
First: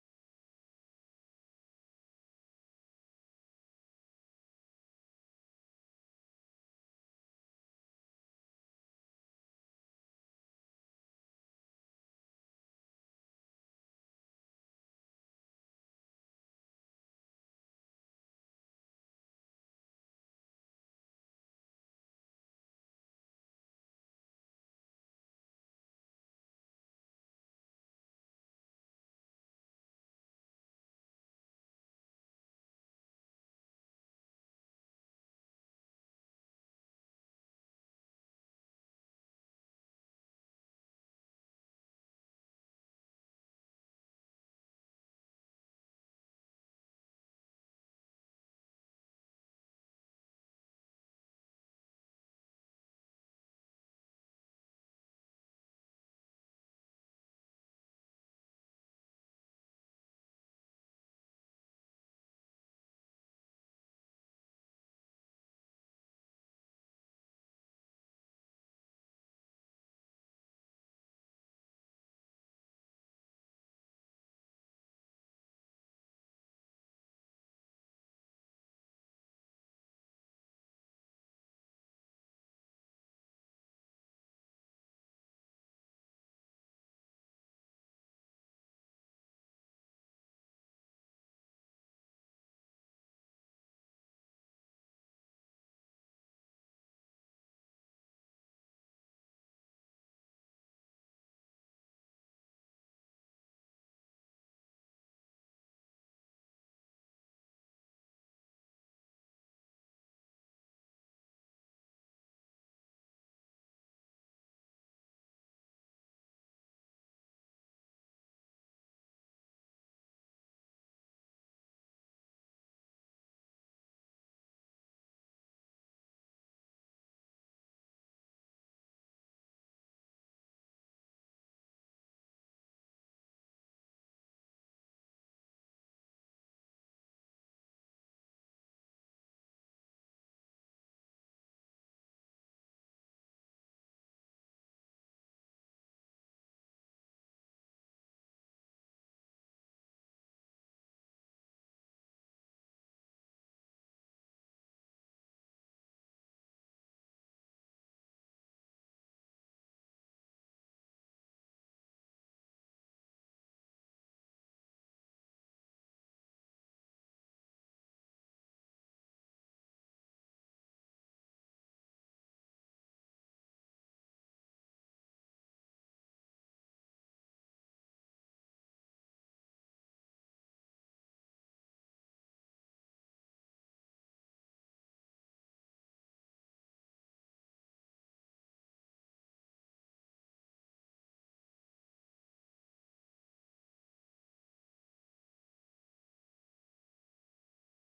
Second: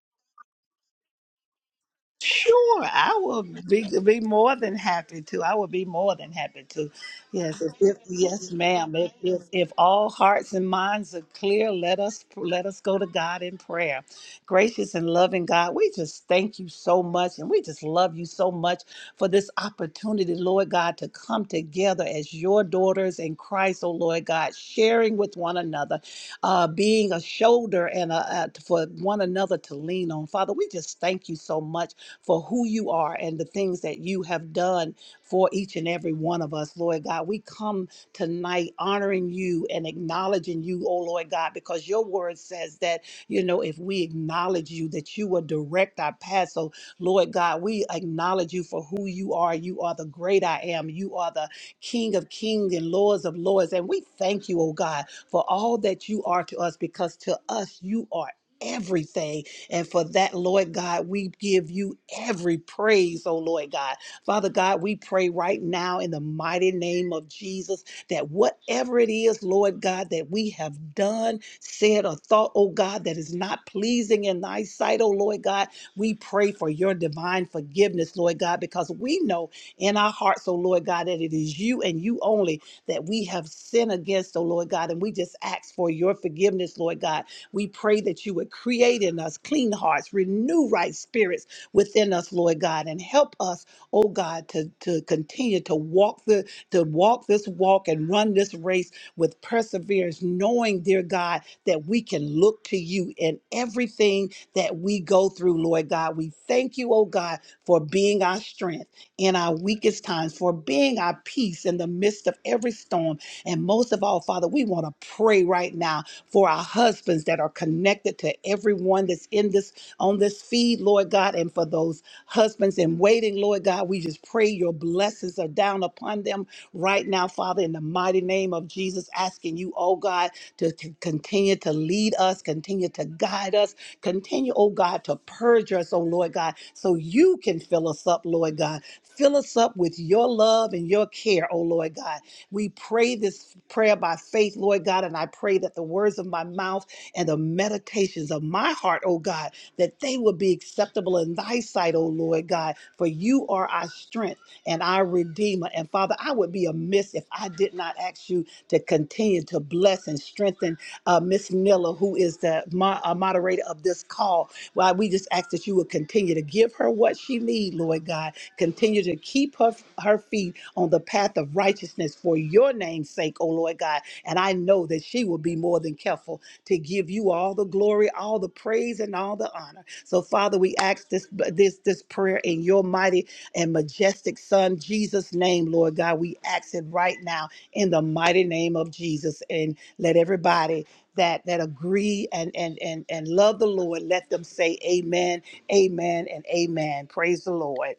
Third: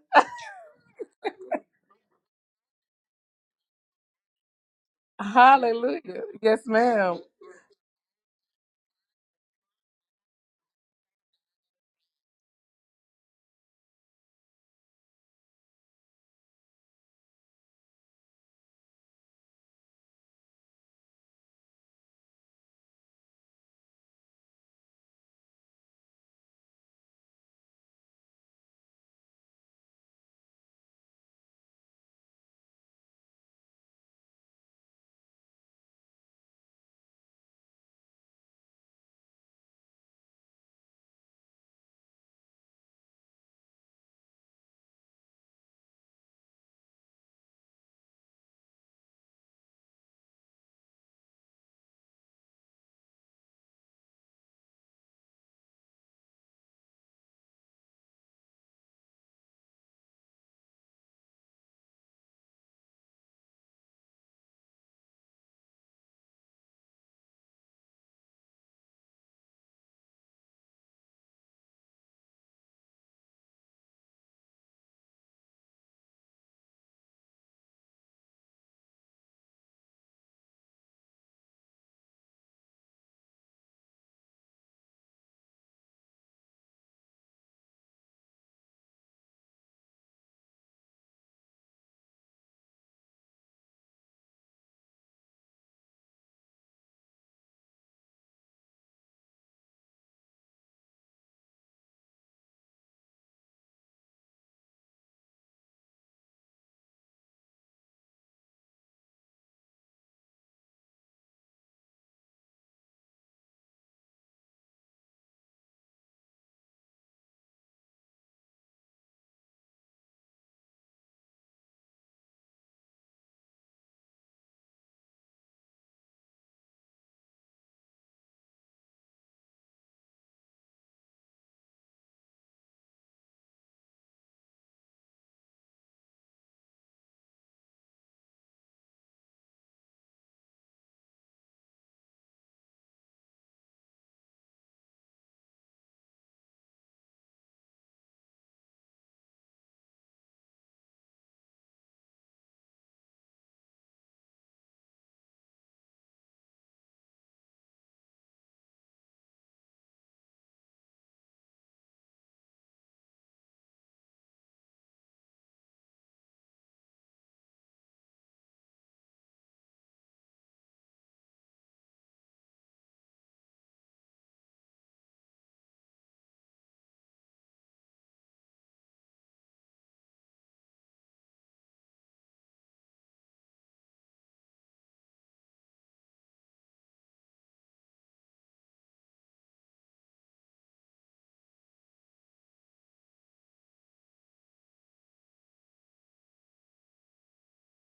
Speaker 3: Sure, I will be be more than happy to. I will be more
Speaker 1: Hallelujah.
Speaker 3: than
Speaker 1: Yes,
Speaker 3: happy to.
Speaker 1: ma'am.
Speaker 3: Yes, if, if yes, ma'am. If, if if all hearts and minds are clear, let us let us go to God in prayer. Gracious and loving God, we just thank you so much, and we just love you so much for this opportunity, Lord God, to come together as your daughters in Christ, oh Lord God, sharing with one another, uh, being a shoulder and a, a for one another to lean on. Father, we just thank you so much for who you are and the things that you have done for each and every one of us, Lord God. We come tonight honoring you and acknowledging you, oh Lord God, because your word says that, you know, if we acknowledge you, that you will direct our path. So, Lord God, we acknowledge you for who you are. You are the great I am. You are the King of kings and Lords of lords. And we thank you, oh God, for all that you are to us, because to us you are. Everything. And for that, Lord God, we give you every praise, oh Lord God. Father God, we pray right now in the mighty name of Jesus that whatever it is, Lord God, that we have done, said, or thought, oh God, that is not pleasing in thy sight, oh Lord God, we pray for your divine forgiveness, Lord God, because we know in our hearts, oh Lord God, that it is you and you only that we have sinned against, oh Lord God. And we just ask for your forgiveness, Lord God. We pray that you would create in us clean hearts, renew right spirits within us, Lord God, and help us, oh God, to, to continue to walk the to walk this walk and run this race with perseverance, knowing, dear God, that we can look to you in everything that we go through, Lord God. We thank you, oh God, for being our strength in our weakest times, for being our peace in the midst of every storm. And most of all, Father, we want to pray right now for our husbands that are connected to everyone that's in this on this feed, Lord God, and for those husbands in waiting, Lord God, we just pray your blessings are down upon them right now, Father, in the mighty name of Jesus, asking you, oh God, to, to continue to lead us, continue to guide us, continue, oh God, to purge us, oh Lord God, so you can fill us up, Lord God. Fill us up with your love and your care, oh Lord God we pray this prayer by faith, Lord God, and I pray that the words of my mouth and the meditations of my heart, oh God, that they will be acceptable in thy sight, oh Lord God, for you are our strength and our redeemer. And Father, I would be amiss if I did not ask you to continue to bless and strengthen uh, Miss Miller, who is the mo- uh, moderator of this call. Why we just ask that you would continue to give her what she needs, Lord God, Continue to keep her, her feet on the path of righteousness for your name's sake, O Lord God. And I know that she will be more than careful to give you all the glory, all the praise, and all the honor. So, Father, we ask this this this prayer in your mighty and majestic Son, Jesus' name, Lord God. We ask it right now in the mighty name of Jesus. And let everybody that that agree and and and and love the Lord, let them say amen, amen, and amen. Praise the Lord.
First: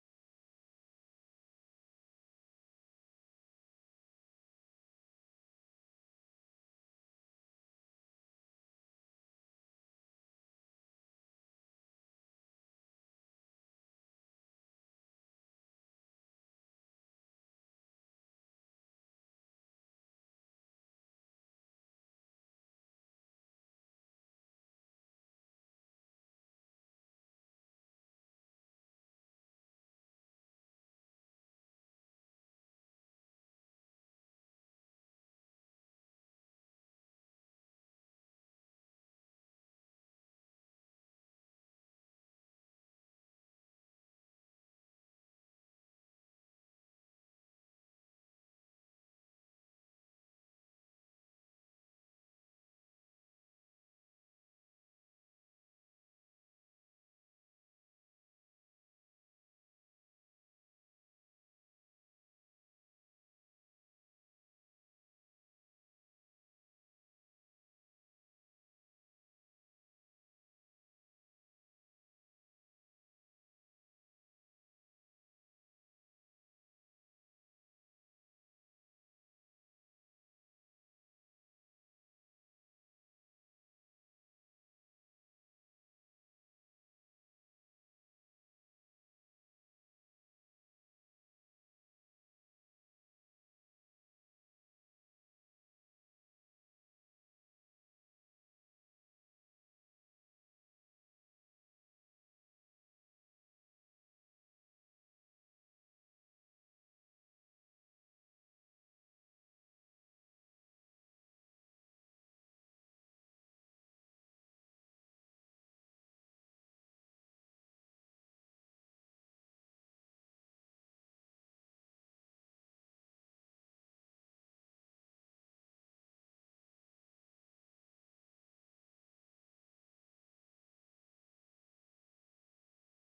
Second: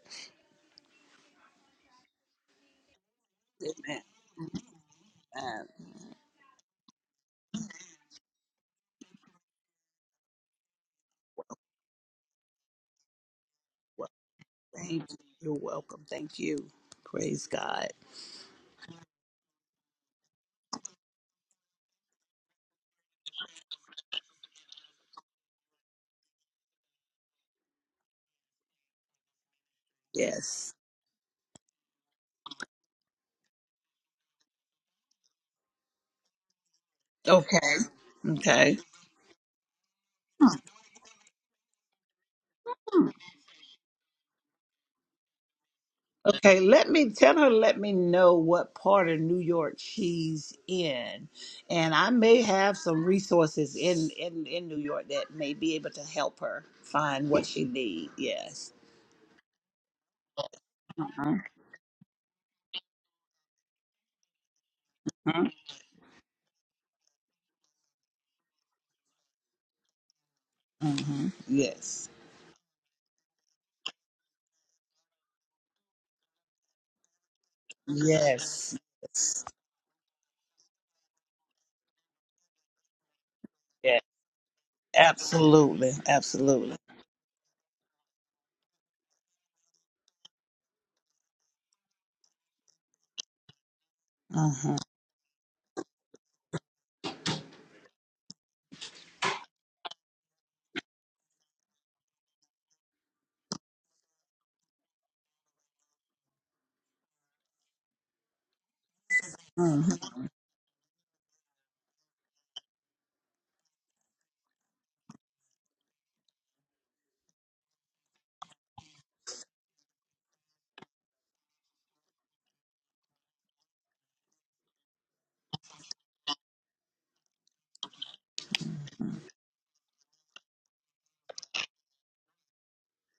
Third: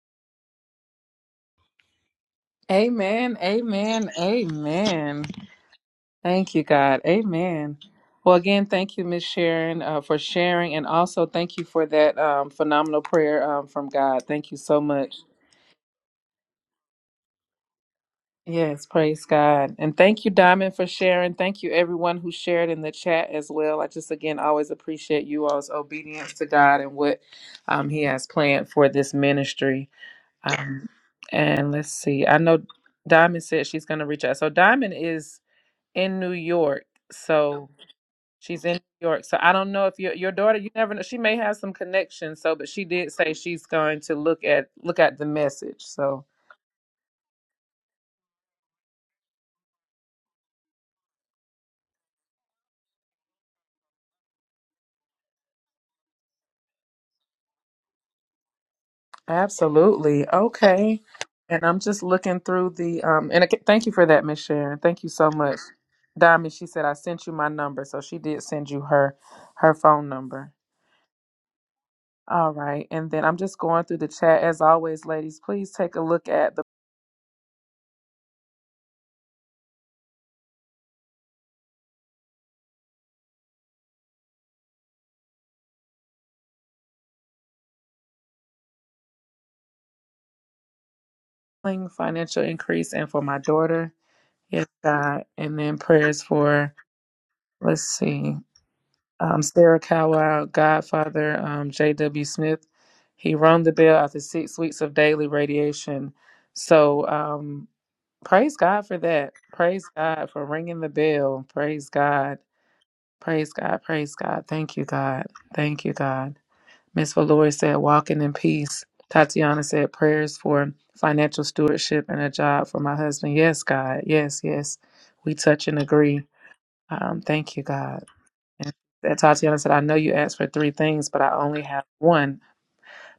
Speaker 1: Amen. Amen. Amen.
Speaker 3: Amen.
Speaker 1: Thank you, God. Amen. Well, again, thank you, Miss Sharon, uh, for sharing, and also thank you for that um, phenomenal prayer um, from
Speaker 3: Well,
Speaker 1: God. Thank you so
Speaker 3: thank you.
Speaker 1: much.
Speaker 3: You're welcome. Thank you. Praise God.
Speaker 1: Yes, praise God. And thank you, Diamond, for sharing. Thank you, everyone who shared in the chat as well. I just, again, always appreciate you all's obedience to God and what um, He has planned for this ministry.
Speaker 3: Yes.
Speaker 1: Um, and let's see, I know Diamond said she's going to reach out. So, Diamond is in New York. So
Speaker 3: Okay.
Speaker 1: she's in
Speaker 3: Okay.
Speaker 1: New York. So I don't know if your your daughter, you never know. She may have some connections. So, but she did say she's going to look at look at the message. So
Speaker 3: Okay. Let me tell her, let me know what part of New York she's in. And I may have some resources in, in, in New York that may be able to help her find what she needs. Yes.
Speaker 1: absolutely okay.
Speaker 3: Mm-hmm.
Speaker 1: And I'm just looking through the um. And again, thank you for that, Miss Sharon. Thank you so much, Diamond. She said I sent you my number, so she did send you her her phone number.
Speaker 3: Mm-hmm. Yes.
Speaker 1: All right, and then I'm just going through the chat as always, ladies. Please take a look at the
Speaker 3: Yes. Yes. Yeah. Absolutely. Absolutely.
Speaker 1: financial increase and for my daughter. Yes,
Speaker 3: Mm-hmm.
Speaker 1: God. And then prayers for, let's see, um, Sarah Cowell, Godfather, um, J.W. Smith. He rung the bell after six weeks of daily radiation. So um, praise God for that. Praise God for ringing the bell. Praise God. Praise God. Praise God. Thank you, God. Thank you, God. Miss Valori said, walking in peace. Tatiana said, prayers for financial stewardship and a job for my husband. Yes, God. Yes, yes. We touch and agree. Um, thank you, God. And and Tatiana said, I know you asked for three things, but I only have one.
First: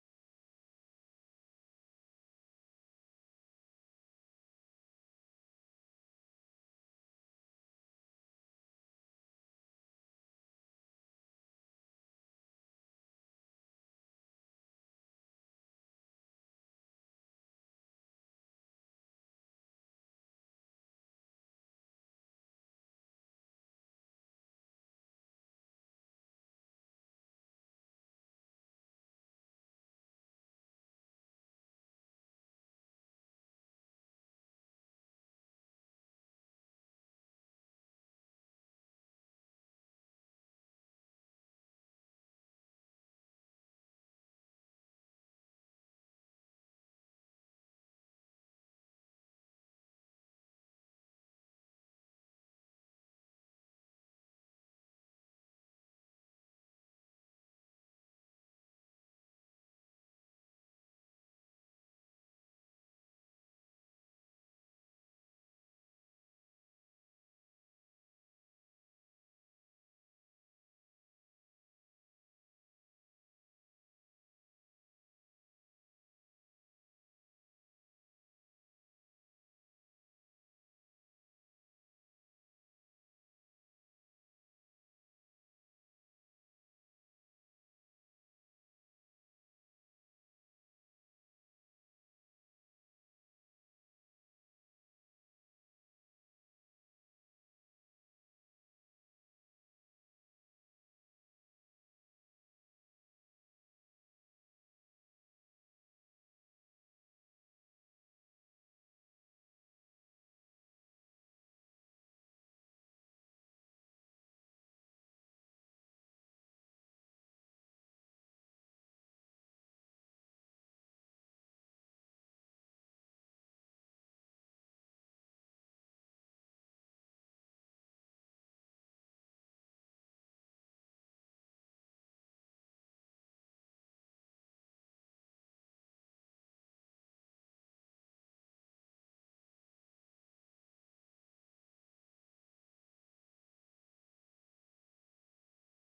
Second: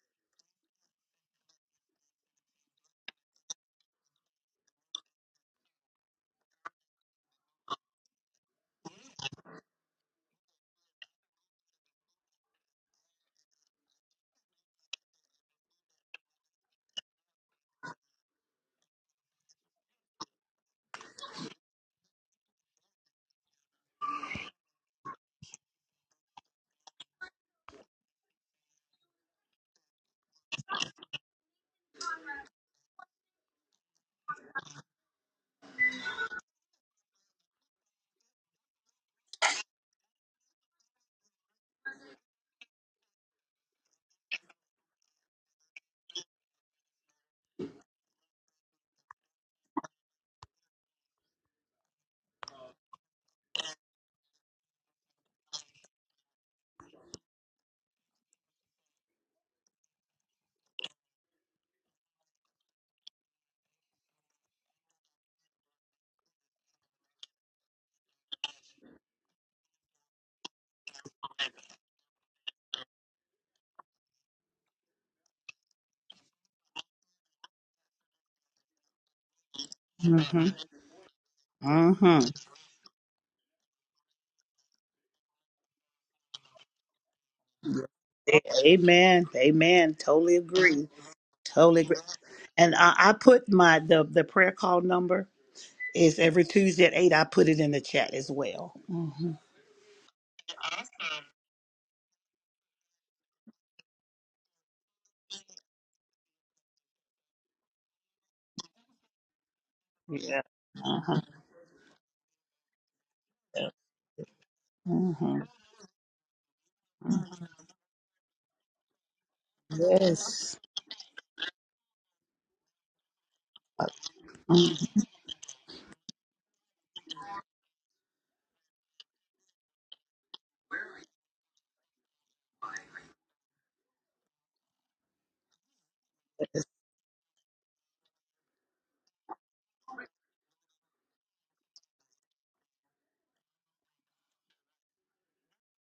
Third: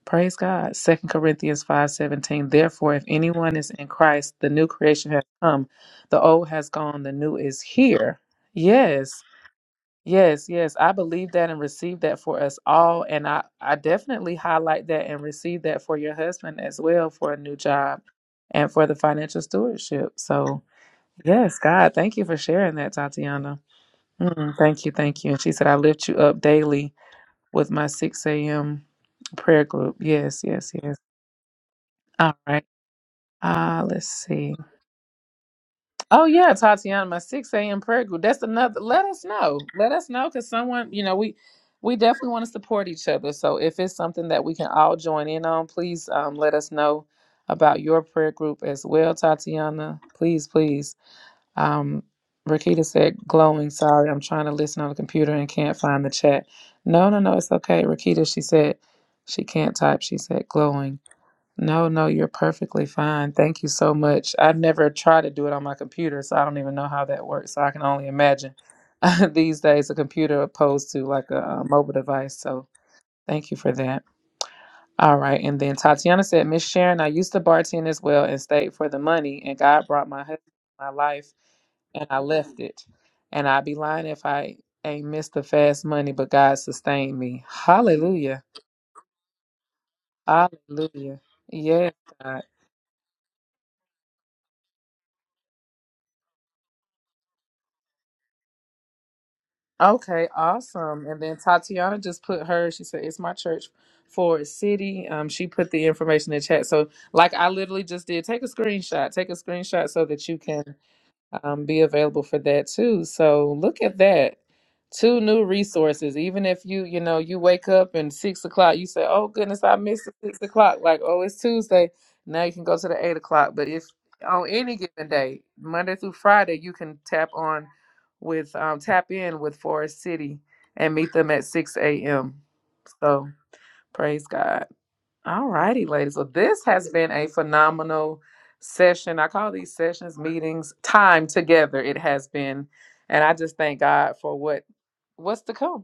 Speaker 1: Praise God. Second Corinthians five seventeen. Therefore, if anyone is in Christ, the new creation has come. The old has gone, the new is here. Yes. Yes, yes. I believe that and receive that for us all. And I, I definitely highlight that and receive that for your husband as well for a new job and for the financial stewardship. So yes, God, thank you for sharing that, Tatiana. Mm, thank you, thank you. And she said, I lift you up daily with my 6 a.m. prayer group. Yes, yes, yes. All right. Ah, let's see. Oh yeah, Tatiana, my 6 a.m. prayer group. That's another let us know. Let us know because someone, you know, we we definitely want to support each other. So if it's something that we can all join in on, please um, let us know about your prayer group as well, Tatiana. Please, please. Um, Rakita said, glowing, sorry, I'm trying to listen on the computer and can't find the chat. No, no, no, it's okay. Rakita, she said, she can't type. She said, glowing. No, no, you're perfectly fine. Thank you so much. I've never tried to do it on my computer, so I don't even know how that works. So I can only imagine (laughs) these days a computer opposed to like a, uh mobile device. So thank you for that. All right. And then Tatiana said, Miss Sharon, I used to bartend as well and stayed for the money, and God brought my husband
Speaker 3: Mm-hmm.
Speaker 1: to my life, and
Speaker 3: Mm-hmm.
Speaker 1: I left it. And I'd be lying if I ain't missed the fast money, but God sustained me. Hallelujah.
Speaker 3: Amen. Amen. Totally agree.
Speaker 1: Hallelujah.
Speaker 3: Totally
Speaker 1: Yes,
Speaker 3: agree.
Speaker 1: God.
Speaker 3: And I, I put my the the prayer call number is every Tuesday at eight. I put it in the chat as well. hmm
Speaker 1: Okay, awesome. And then Tatiana just put her, she said, It's my church for city. Um, she put the information in the chat. So like I literally just did, take a screenshot. Take a screenshot so that you
Speaker 3: Yeah.
Speaker 1: can
Speaker 3: Uh-huh.
Speaker 1: um, be available for that too. So look at that. Two
Speaker 3: hmm
Speaker 1: new resources. Even if you, you know, you wake up and six o'clock, you say, Oh goodness, I missed the six
Speaker 3: Yes.
Speaker 1: o'clock. Like, oh, it's Tuesday. Now you can go to the eight o'clock. But if on any
Speaker 3: Mhm.
Speaker 1: given day, Monday through Friday, you can tap on with um, tap in with Forest City and meet them at six AM. So praise God. All righty, ladies. Well, this has been a phenomenal session. I call these sessions meetings time together. It has been, and I just thank God for what what's to come.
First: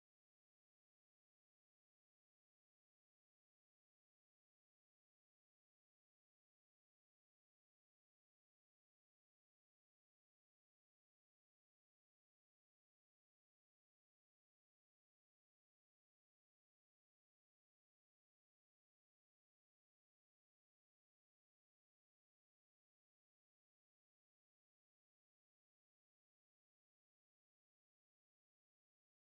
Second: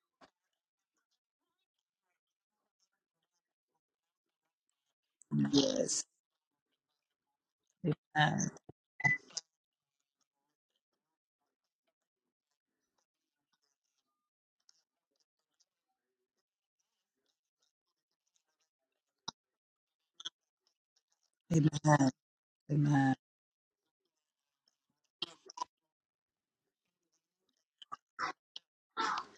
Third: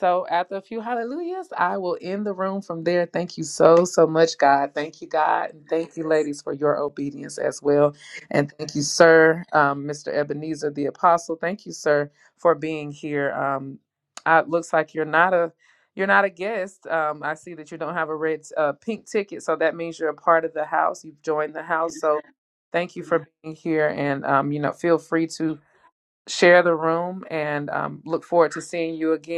Speaker 1: So after a few hallelujahs, I will end the room from there. Thank you so, so much, God. Thank you, God. And thank
Speaker 3: Yes.
Speaker 1: you, ladies, for your obedience as well.
Speaker 3: Amen.
Speaker 1: And thank you, sir, um, Mr. Ebenezer, the apostle. Thank you, sir, for being here. Um, uh, it looks like you're not a you're not a guest. Um, I see that you don't have a red uh, pink ticket, so that means you're a part of the house. You've joined the house.
Speaker 3: Amen.
Speaker 1: So thank you
Speaker 3: Amen.
Speaker 1: for being here. And um, you know, feel free to share the room and um, look forward to seeing you again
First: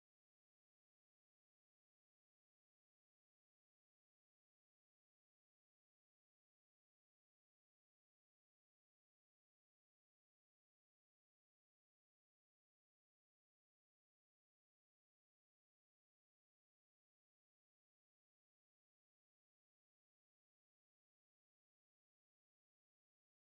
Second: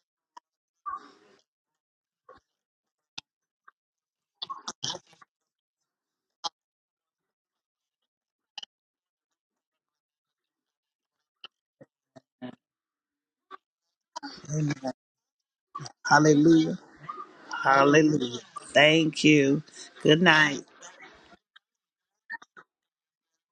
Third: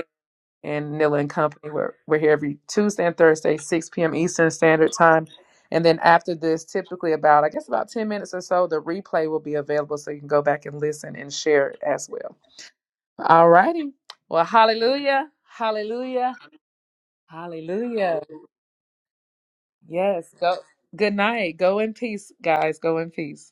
Speaker 1: and Nilla and Company. We're, we're here every Tuesday and Thursday, 6 p.m. Eastern Standard Time. And then after this, typically about, I guess, about 10 minutes or so, the replay will be available so you can go back and listen and share it as well. All righty. Well,
Speaker 3: Amen.
Speaker 1: hallelujah. Hallelujah.
Speaker 3: Hallelujah.
Speaker 1: Hallelujah.
Speaker 3: Hallelujah. Thank you. Good
Speaker 1: Yes. Go.
Speaker 3: night.
Speaker 1: Good night. Go in peace, guys. Go in peace.